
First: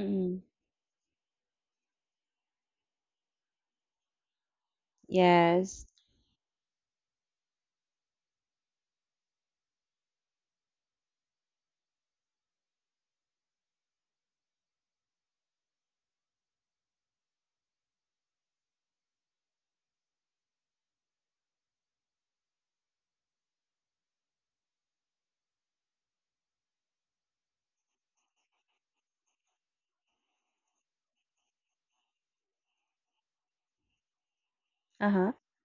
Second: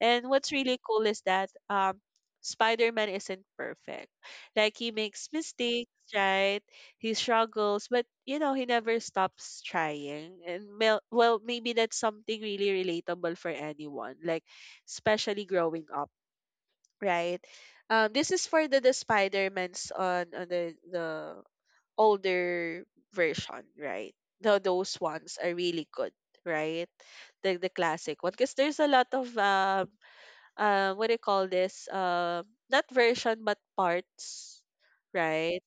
Speaker 1: And what's really cool is that Spider Man isn't perfect. Like he makes
Speaker 2: Yes.
Speaker 1: mistakes, right? He struggles, but he never stops trying. And well, maybe that's something really relatable for anyone, like especially growing up, right? This is for the Spider-Mans on, the older version, right? Those ones are really good, right? The classic one, because there's a lot of what do you call this? Not version but parts,
Speaker 2: Uh-huh.
Speaker 1: right?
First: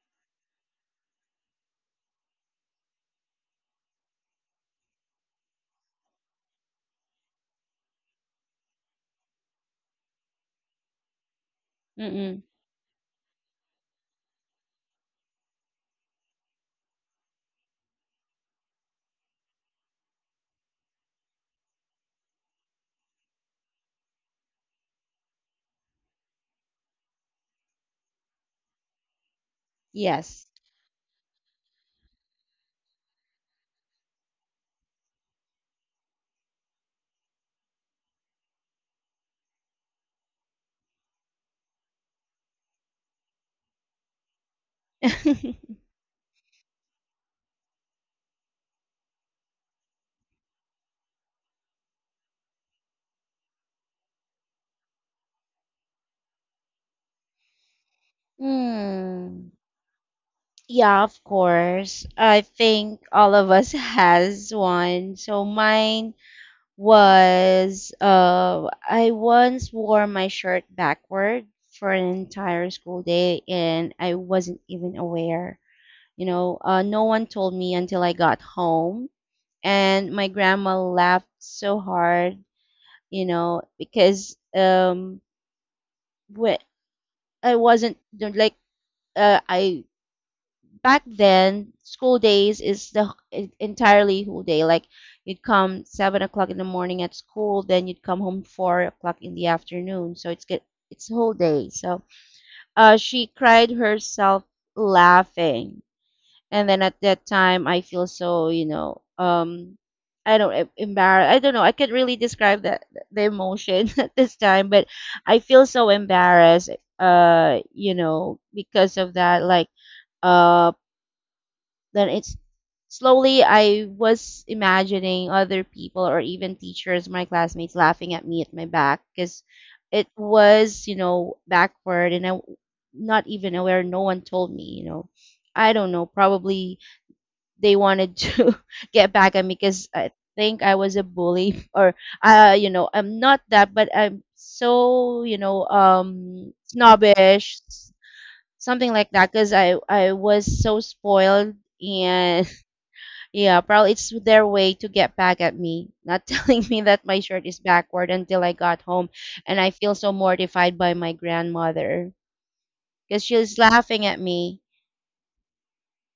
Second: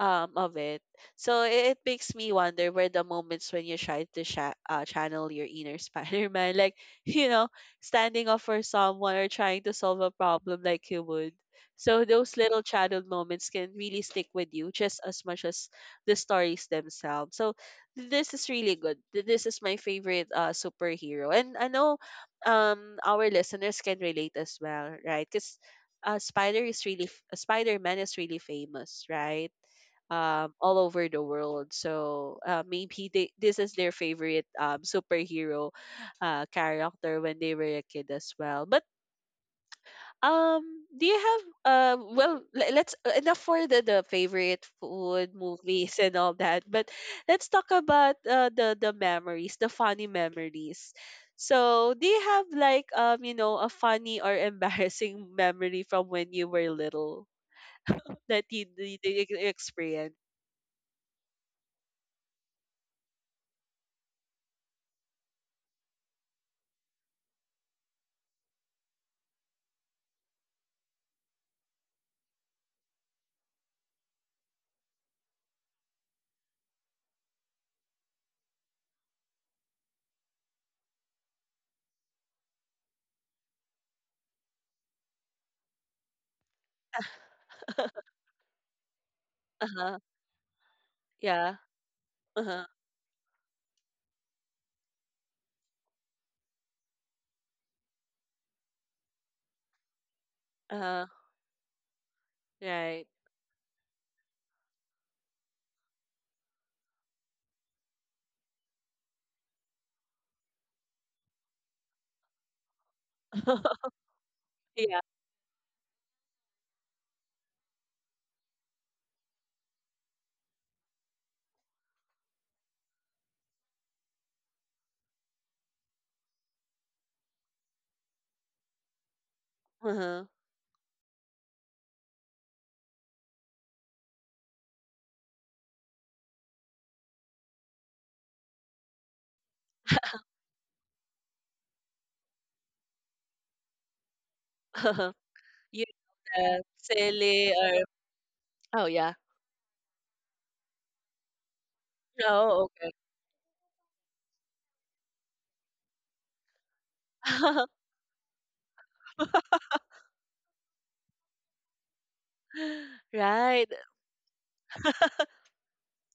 Speaker 1: Of it. So it makes me wonder where the moments when you try to channel your inner Spider-Man, like you know, standing up for someone or trying to solve a problem like you would. So those
Speaker 2: Mm-mm.
Speaker 1: little childhood moments can really stick with you just as much as the stories themselves. So this is really good. This is my favorite superhero, and I know our listeners can relate as well, right? Because Spider Man is really famous, right?
Speaker 2: Yes.
Speaker 1: All over the world. So maybe this is their favorite superhero character when they were a kid as well. But um, do you have well let's enough for the favorite food movies and all that. But let's talk about the memories, the funny memories. So, do you have like a funny or embarrassing memory from when you were little, that you
Speaker 2: Hmm.
Speaker 1: experience?
Speaker 2: Yeah, of course. I think all of us has one. So mine was I once wore my shirt backward for an entire school day, and I wasn't even aware. You know, no one told me until I got home, and my grandma laughed so hard, you know, because wh- I wasn't like I back
Speaker 1: Yeah.
Speaker 2: then, school days
Speaker 1: Uh-huh.
Speaker 2: is the entirely whole day. Like you'd come 7 o'clock in the morning at school, then you'd come home 4 o'clock in the afternoon. So it's good.
Speaker 1: Uh-huh.
Speaker 2: It's whole day. So
Speaker 1: Right.
Speaker 2: she cried herself laughing, and then at that time, I feel so, you know, um. I don't embarrassed. I don't know. I can't really describe that the emotion at this time, but
Speaker 1: Yeah.
Speaker 2: I feel so embarrassed. You know, because of that, like uh then it's slowly I was imagining other people or even teachers, my classmates laughing at me at my back because it
Speaker 1: Uh-huh.
Speaker 2: was, you know, backward, and not even aware, no one told me, you know. I don't know, probably they wanted to get back at me because I think I was a bully or you know, I'm not that, but I'm so, you know,
Speaker 1: You the silly
Speaker 2: snobbish,
Speaker 1: or oh
Speaker 2: something like
Speaker 1: yeah.
Speaker 2: that, because I was so spoiled, and
Speaker 1: Oh, okay.
Speaker 2: yeah, probably it's their way to get back at me, not telling me that my shirt is backward until I got home, and I feel so mortified by my grandmother because she's
Speaker 1: Right.
Speaker 2: laughing at me.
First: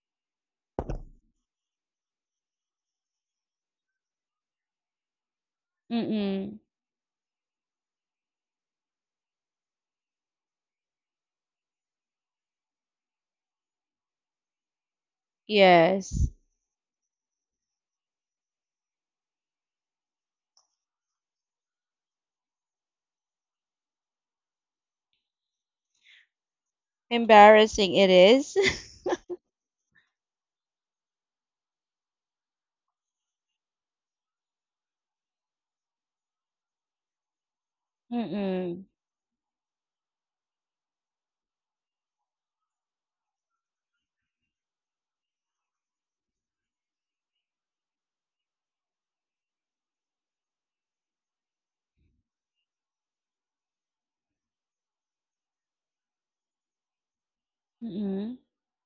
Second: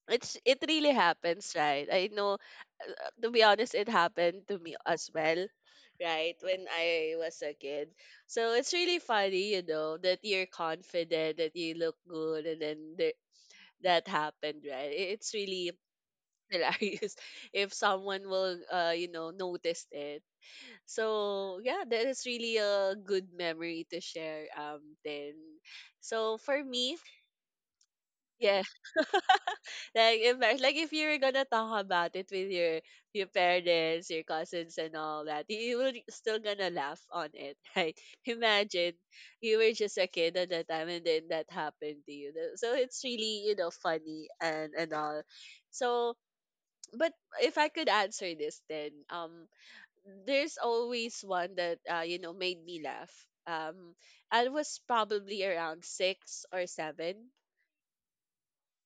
Speaker 1: It really happens, right? I know, to be honest, it happened to me as well, right?
Speaker 2: Mm-mm.
Speaker 1: When I was a kid. So it's really funny, that you're confident, that you look good, and then that happened, right? It's really
Speaker 2: Yes.
Speaker 1: hilarious if someone will notice it. So yeah, that is really a good memory to share, then. So for me,
Speaker 2: Embarrassing it is.
Speaker 1: yeah. Like if you're gonna talk about it with your parents, your cousins, and all that, you will still gonna laugh on it, right?
Speaker 2: Mm-mm.
Speaker 1: Imagine you were just a kid at that time, and then that happened to you. So it's really, funny, and all. So, but if I could answer this, then there's always one that, made me laugh. Um, I was probably around six or seven,
Speaker 2: Mm-mm.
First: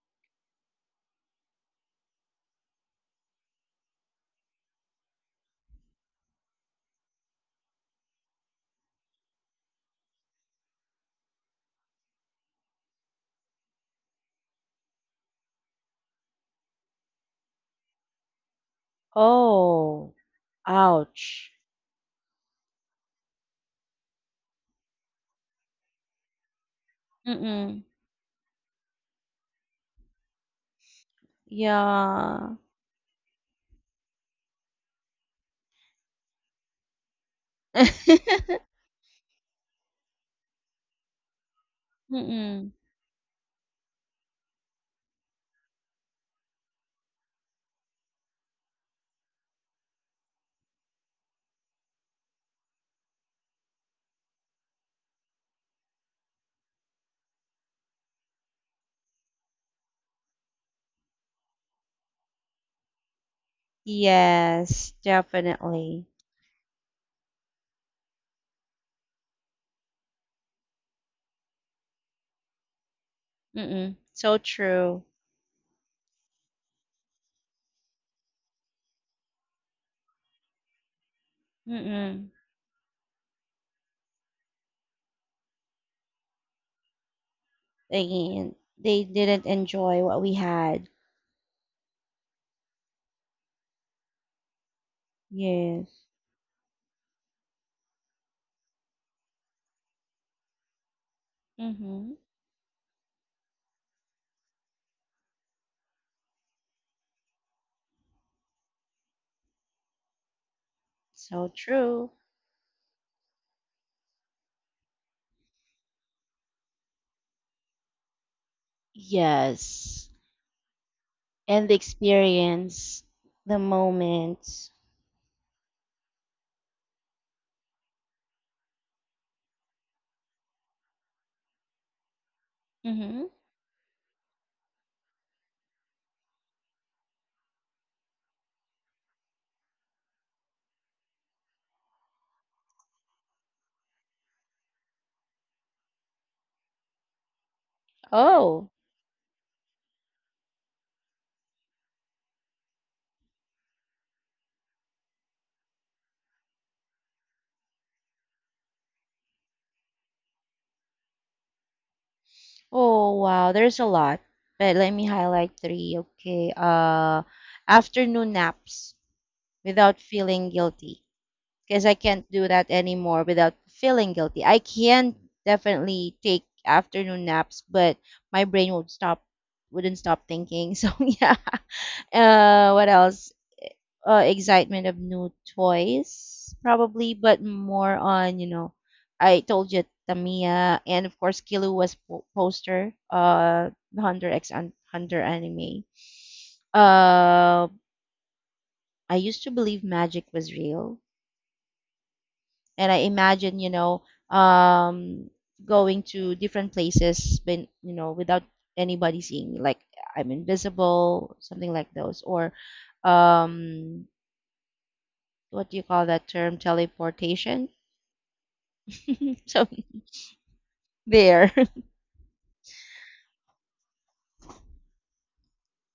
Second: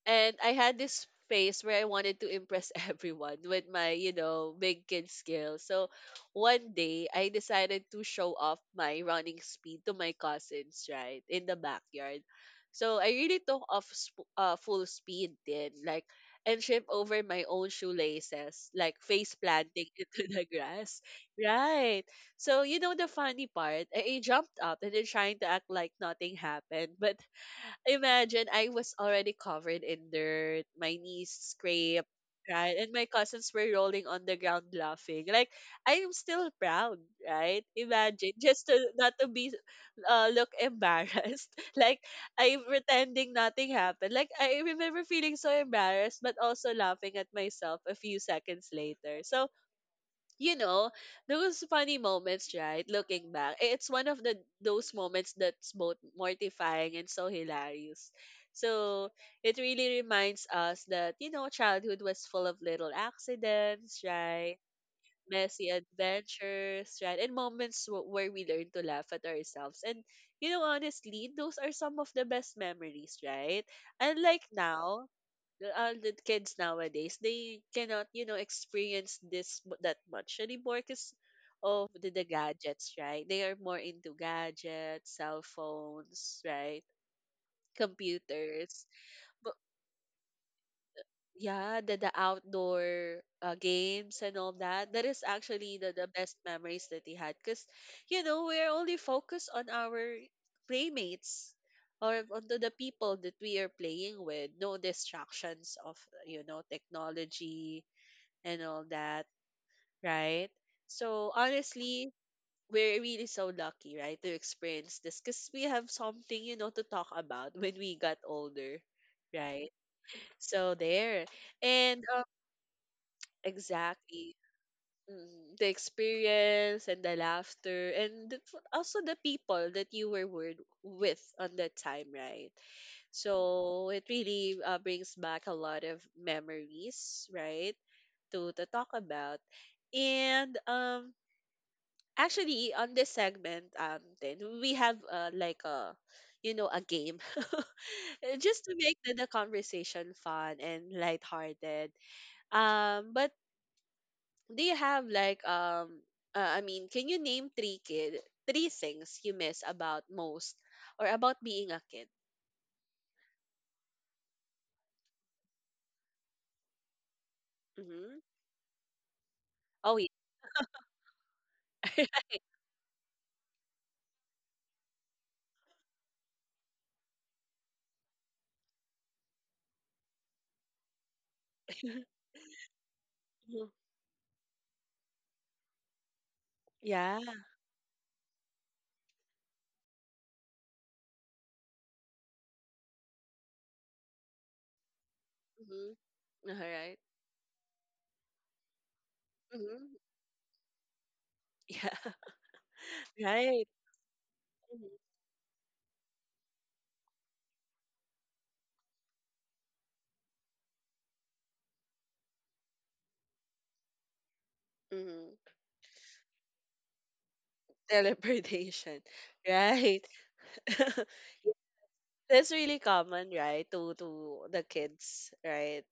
Speaker 1: and I had this phase where I wanted to impress everyone with my, big kid skills. So one day I decided to show off my running speed to my cousins, right, in the backyard. So I really took off full speed then, like, and trip over my own shoelaces, like face planting
Speaker 2: Oh,
Speaker 1: into the grass.
Speaker 2: ouch.
Speaker 1: Right. So you know the funny part, I jumped up and then trying to act like nothing happened. But
Speaker 2: Mm-mm.
Speaker 1: imagine, I was already covered in dirt, my knees scraped,
Speaker 2: Yeah.
Speaker 1: right? And my cousins were rolling on the ground laughing. Like I am still proud, right? Imagine, just to not to be look embarrassed. Like I'm
Speaker 2: Mm-mm.
Speaker 1: pretending nothing happened. Like I remember feeling so embarrassed, but also laughing at myself a few seconds later. So you know, those funny moments, right? Looking back, it's one of the those moments that's both mortifying and so hilarious. So it really reminds us that, childhood was full of little accidents, right?
Speaker 2: Yes,
Speaker 1: Messy
Speaker 2: definitely.
Speaker 1: adventures, right? And moments where we learn to laugh at ourselves. And honestly, those are some of the best memories, right?
Speaker 2: Mm-mm. So
Speaker 1: Unlike
Speaker 2: true.
Speaker 1: now, all the kids nowadays, they cannot experience this that much anymore, because of the
Speaker 2: Mm-mm.
Speaker 1: gadgets, right? They are more into gadgets, cell phones, right?
Speaker 2: Again,
Speaker 1: Computers.
Speaker 2: they didn't
Speaker 1: But
Speaker 2: enjoy what we had.
Speaker 1: yeah, the outdoor games and all that, that is actually
Speaker 2: Yes.
Speaker 1: the best memories that he had, because we're only focused on our playmates,
Speaker 2: Mm-hmm.
Speaker 1: or onto the people that we are playing with. No distractions of, technology, and all that, right? So
Speaker 2: So true.
Speaker 1: honestly, we're really so lucky, right, to experience this, because we have something, to talk about when we got older, right?
Speaker 2: Yes.
Speaker 1: So there.
Speaker 2: And the
Speaker 1: And
Speaker 2: experience, the
Speaker 1: exactly.
Speaker 2: moments.
Speaker 1: The experience, and the laughter, and also the people that you were word, with on that time, right?
Speaker 2: Mm-hmm.
Speaker 1: So it really brings back a lot of memories, right? To talk about, and actually, on this segment, then we have like a, a game. Just
Speaker 2: Oh.
Speaker 1: to make the conversation fun and lighthearted. But do you have like I mean, can you name three things you miss about most, or about being a kid?
Speaker 2: Oh, wow. There's a lot. But let me highlight three. Okay.
Speaker 1: Mm-hmm.
Speaker 2: Afternoon naps
Speaker 1: Oh
Speaker 2: without
Speaker 1: yeah.
Speaker 2: feeling guilty. Because I can't do that anymore without feeling guilty. I can definitely take afternoon naps, but my brain would stop wouldn't stop thinking. So yeah. Uh, what else?
Speaker 1: Mhm.
Speaker 2: Uh, excitement of new toys probably,
Speaker 1: Yeah.
Speaker 2: but more on, you know, I told you Tamiya, and of course Kilu was poster, uh, the Hunter X and Hunter anime.
Speaker 1: Mm-hmm. All right.
Speaker 2: Uh, I used to believe
Speaker 1: Mm-hmm.
Speaker 2: magic was real,
Speaker 1: Yeah.
Speaker 2: and I imagine,
Speaker 1: Right.
Speaker 2: you know, um, going to different places, been, you know, without anybody seeing me, like I'm invisible, something like those, or um,
Speaker 1: Mm-hmm.
Speaker 2: what do you call that term? Teleportation.
Speaker 1: Teleportation.
Speaker 2: So
Speaker 1: Right.
Speaker 2: there.
Speaker 1: That's really common, right? To the kids, right?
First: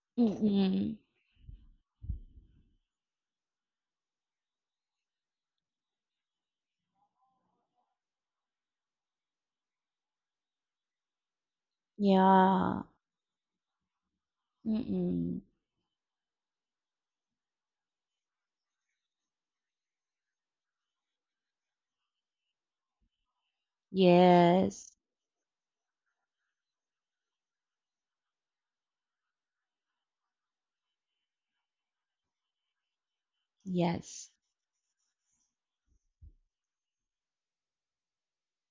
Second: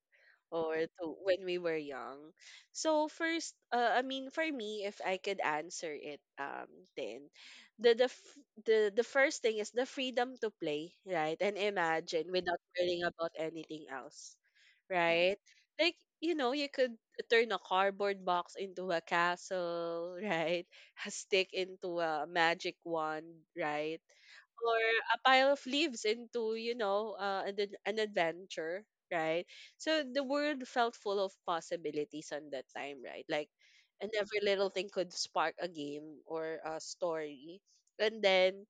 Speaker 1: Or
Speaker 2: Mm-mm.
Speaker 1: to when we were young. So first, I mean, for me, if I could answer it, then the the f- the first thing is the freedom to play, right? And imagine without
Speaker 2: Yeah.
Speaker 1: worrying about anything else, right?
Speaker 2: Mm-mm.
Speaker 1: Like, you could turn a cardboard box into a castle, right? A stick into a magic wand, right? Or
Speaker 2: Yes.
Speaker 1: a pile of leaves into, an adventure, right? So the world felt full of possibilities on that time, right? Like, and
Speaker 2: Yes.
Speaker 1: every little thing could spark a game or a story. And then,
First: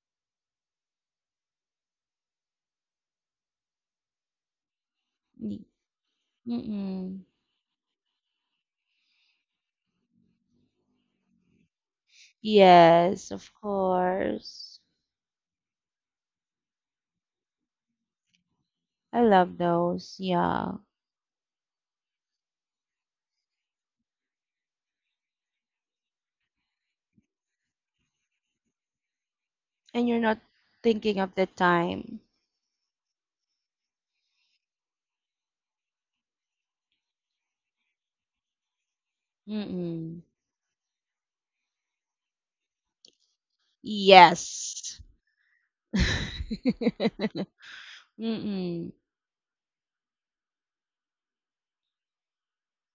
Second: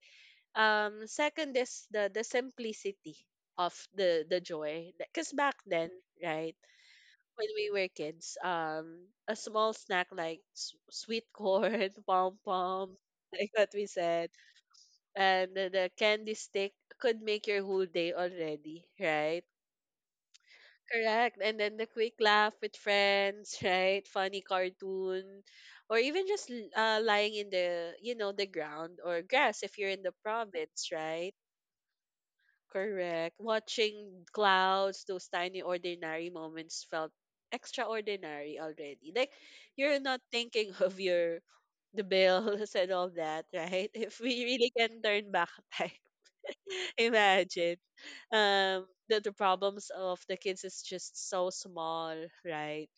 Speaker 1: second is the simplicity of the joy, because back
Speaker 2: Mm-
Speaker 1: then, right,
Speaker 2: Mm-mm.
Speaker 1: when we were kids, a small snack like sweet corn pom pom,
Speaker 2: Yes,
Speaker 1: like
Speaker 2: of
Speaker 1: what we said,
Speaker 2: course.
Speaker 1: and the candy stick could make your whole day already,
Speaker 2: I
Speaker 1: right?
Speaker 2: love those. Yeah.
Speaker 1: Correct. And then the quick laugh with friends, right? Funny cartoon, or even just lying in the ground or grass if you're in
Speaker 2: And
Speaker 1: the
Speaker 2: you're not
Speaker 1: province,
Speaker 2: thinking
Speaker 1: right?
Speaker 2: of the time.
Speaker 1: Correct. Watching clouds, those tiny ordinary moments felt extraordinary already. Like you're not
Speaker 2: Mm-mm.
Speaker 1: thinking of your the bills and all that, right? If we really can
Speaker 2: Yes.
Speaker 1: turn back time. Imagine.
Speaker 2: Mm-mm.
Speaker 1: The problems of the kids is just so small, right?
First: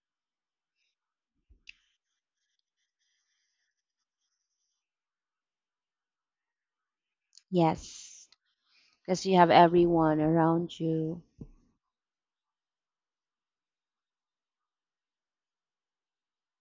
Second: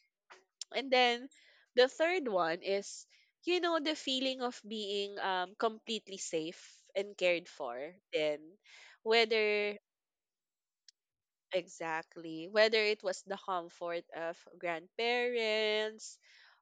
Speaker 1: And then the third one is, the feeling of being completely safe and cared for.
Speaker 2: Yes.
Speaker 1: Then,
Speaker 2: Because you have
Speaker 1: whether
Speaker 2: everyone around you.
Speaker 1: exactly, whether it was the comfort of grandparents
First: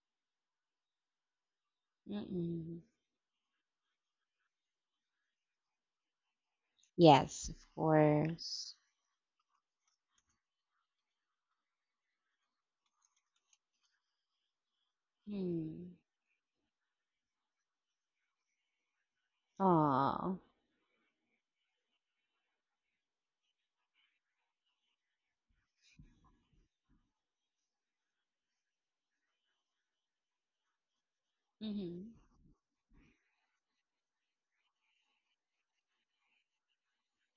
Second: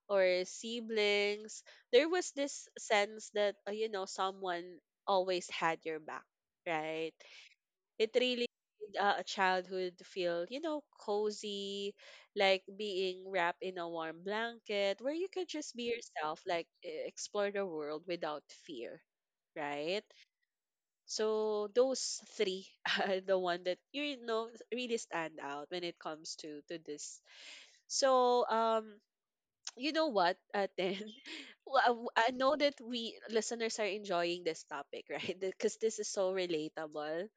Speaker 1: or siblings, there was this
Speaker 2: Mm-mm.
Speaker 1: sense that, someone always had your back, right?
Speaker 2: Yes, of
Speaker 1: It really
Speaker 2: course.
Speaker 1: made a childhood feel, cozy, like being wrapped in a warm blanket where you could just be
Speaker 2: Mm.
Speaker 1: yourself, like explore the world without fear, right?
Speaker 2: Aw.
Speaker 1: So those three are the one that, really stand out when it comes to this. So you know what, then well, I
Speaker 2: Mm-hmm.
Speaker 1: w- I know that we listeners are enjoying this topic, right? Because this is so relatable,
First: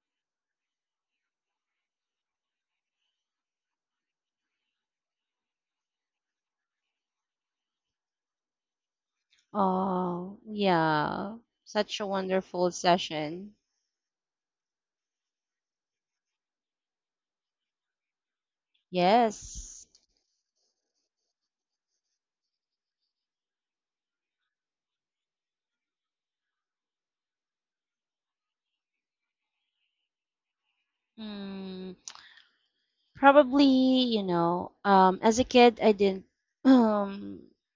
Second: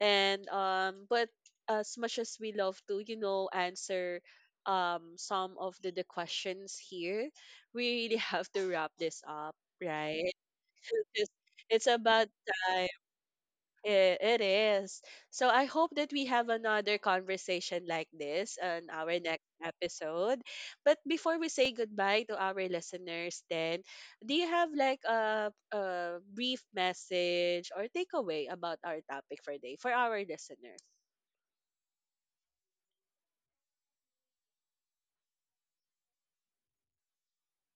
Speaker 1: and but as much as we love to, answer some of the questions here, we really have to wrap this up, right?
Speaker 2: Oh,
Speaker 1: it's
Speaker 2: yeah.
Speaker 1: it's
Speaker 2: Such a
Speaker 1: about
Speaker 2: wonderful
Speaker 1: time.
Speaker 2: session.
Speaker 1: It is. So I hope that we have another conversation like this on our next
Speaker 2: Yes.
Speaker 1: episode. But before we say goodbye to our listeners, then do you have like a brief message or takeaway about our topic for today for our listener?
Speaker 2: Mm, probably, you know, as a kid, I didn't,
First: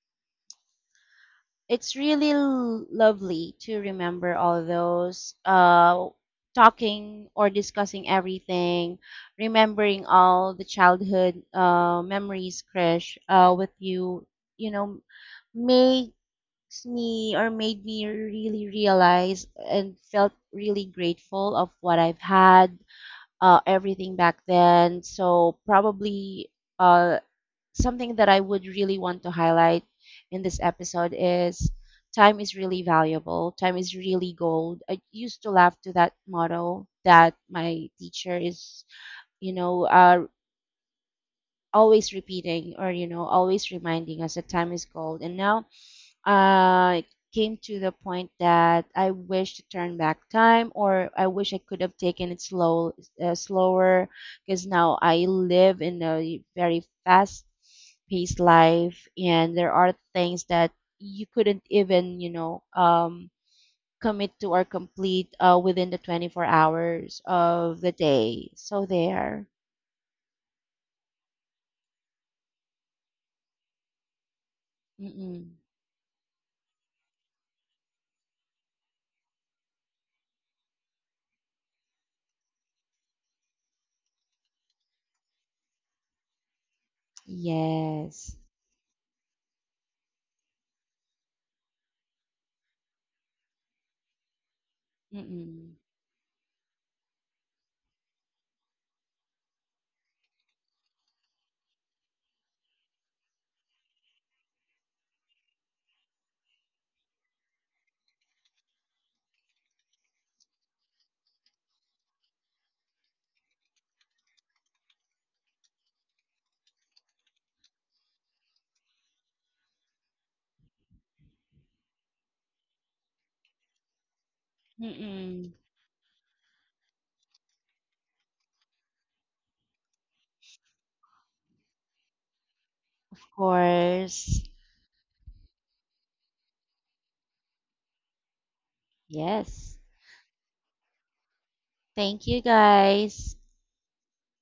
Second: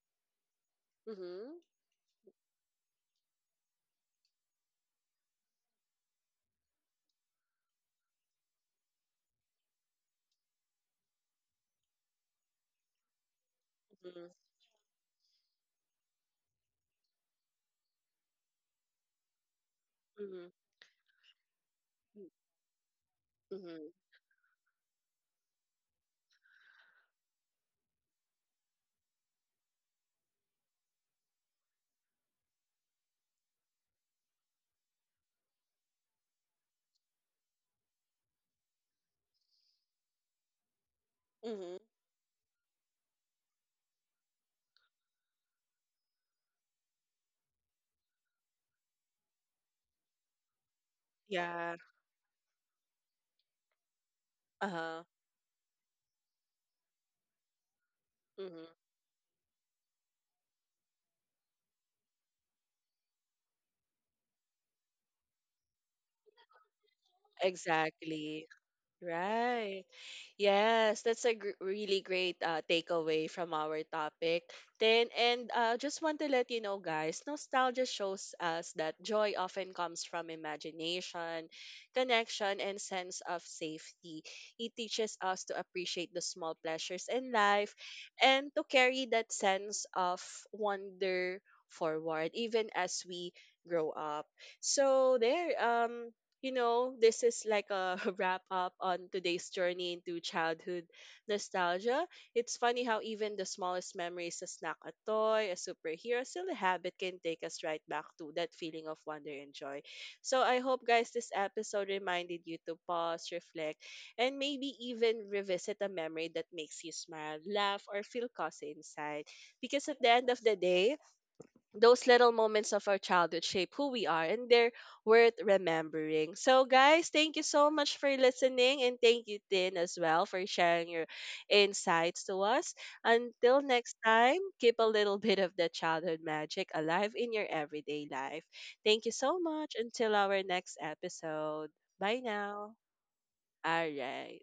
Speaker 1: Mhm.
Speaker 2: it's really lovely to remember all those talking or discussing everything, remembering all the childhood memories, Krish, with you.
Speaker 1: Mhm.
Speaker 2: You know, makes me or made me really realize and felt
Speaker 1: Mhm.
Speaker 2: really grateful of what I've had,
Speaker 1: Mhm.
Speaker 2: everything back then. So probably uh, something that I would really want to highlight in this episode is time is really valuable. Time is really gold. I used to laugh to that motto that my teacher is, you know,
Speaker 1: Mhm.
Speaker 2: always repeating or, you know, always reminding us that time is gold. And now I came to the point that I wish to turn back time, or I wish I
Speaker 1: Yeah.
Speaker 2: could have taken it slow, slower, because now
Speaker 1: Uh-huh.
Speaker 2: I live in a very fast-paced
Speaker 1: Mhm.
Speaker 2: life, and there are things that you couldn't even, you know, commit to or complete within the 24 hours of the
Speaker 1: Exactly.
Speaker 2: day. So there.
Speaker 1: Right. Yes, that's a really great takeaway from our topic. Then, and
Speaker 2: Mm-mm.
Speaker 1: just want to let you know, guys, nostalgia shows us that joy often comes from imagination, connection, and sense of safety. It teaches us to appreciate the small pleasures in life
Speaker 2: Yes.
Speaker 1: and to carry that sense of wonder forward, even as we grow up. So, there.
Speaker 2: Mm-mm.
Speaker 1: Um, this is like a wrap up on today's journey into childhood nostalgia. It's funny how even the smallest memories, a snack, a toy, a superhero, still a habit, can take us right back to that feeling of wonder and joy. So I hope, guys, this episode reminded you to pause, reflect, and maybe even revisit a memory that makes you smile, laugh, or feel cozy inside. Because at the end of the day, those little moments of our childhood shape who we are, and they're worth
Speaker 2: Mm-mm. Of
Speaker 1: remembering. So guys, thank you so much for listening, and thank you Tin as well for sharing your insights to us. Until next time,
Speaker 2: course.
Speaker 1: keep a little bit of the childhood magic alive in your everyday life. Thank you so much
Speaker 2: Yes.
Speaker 1: until our next episode. Bye
Speaker 2: Thank you
Speaker 1: now.
Speaker 2: guys.
Speaker 1: All right.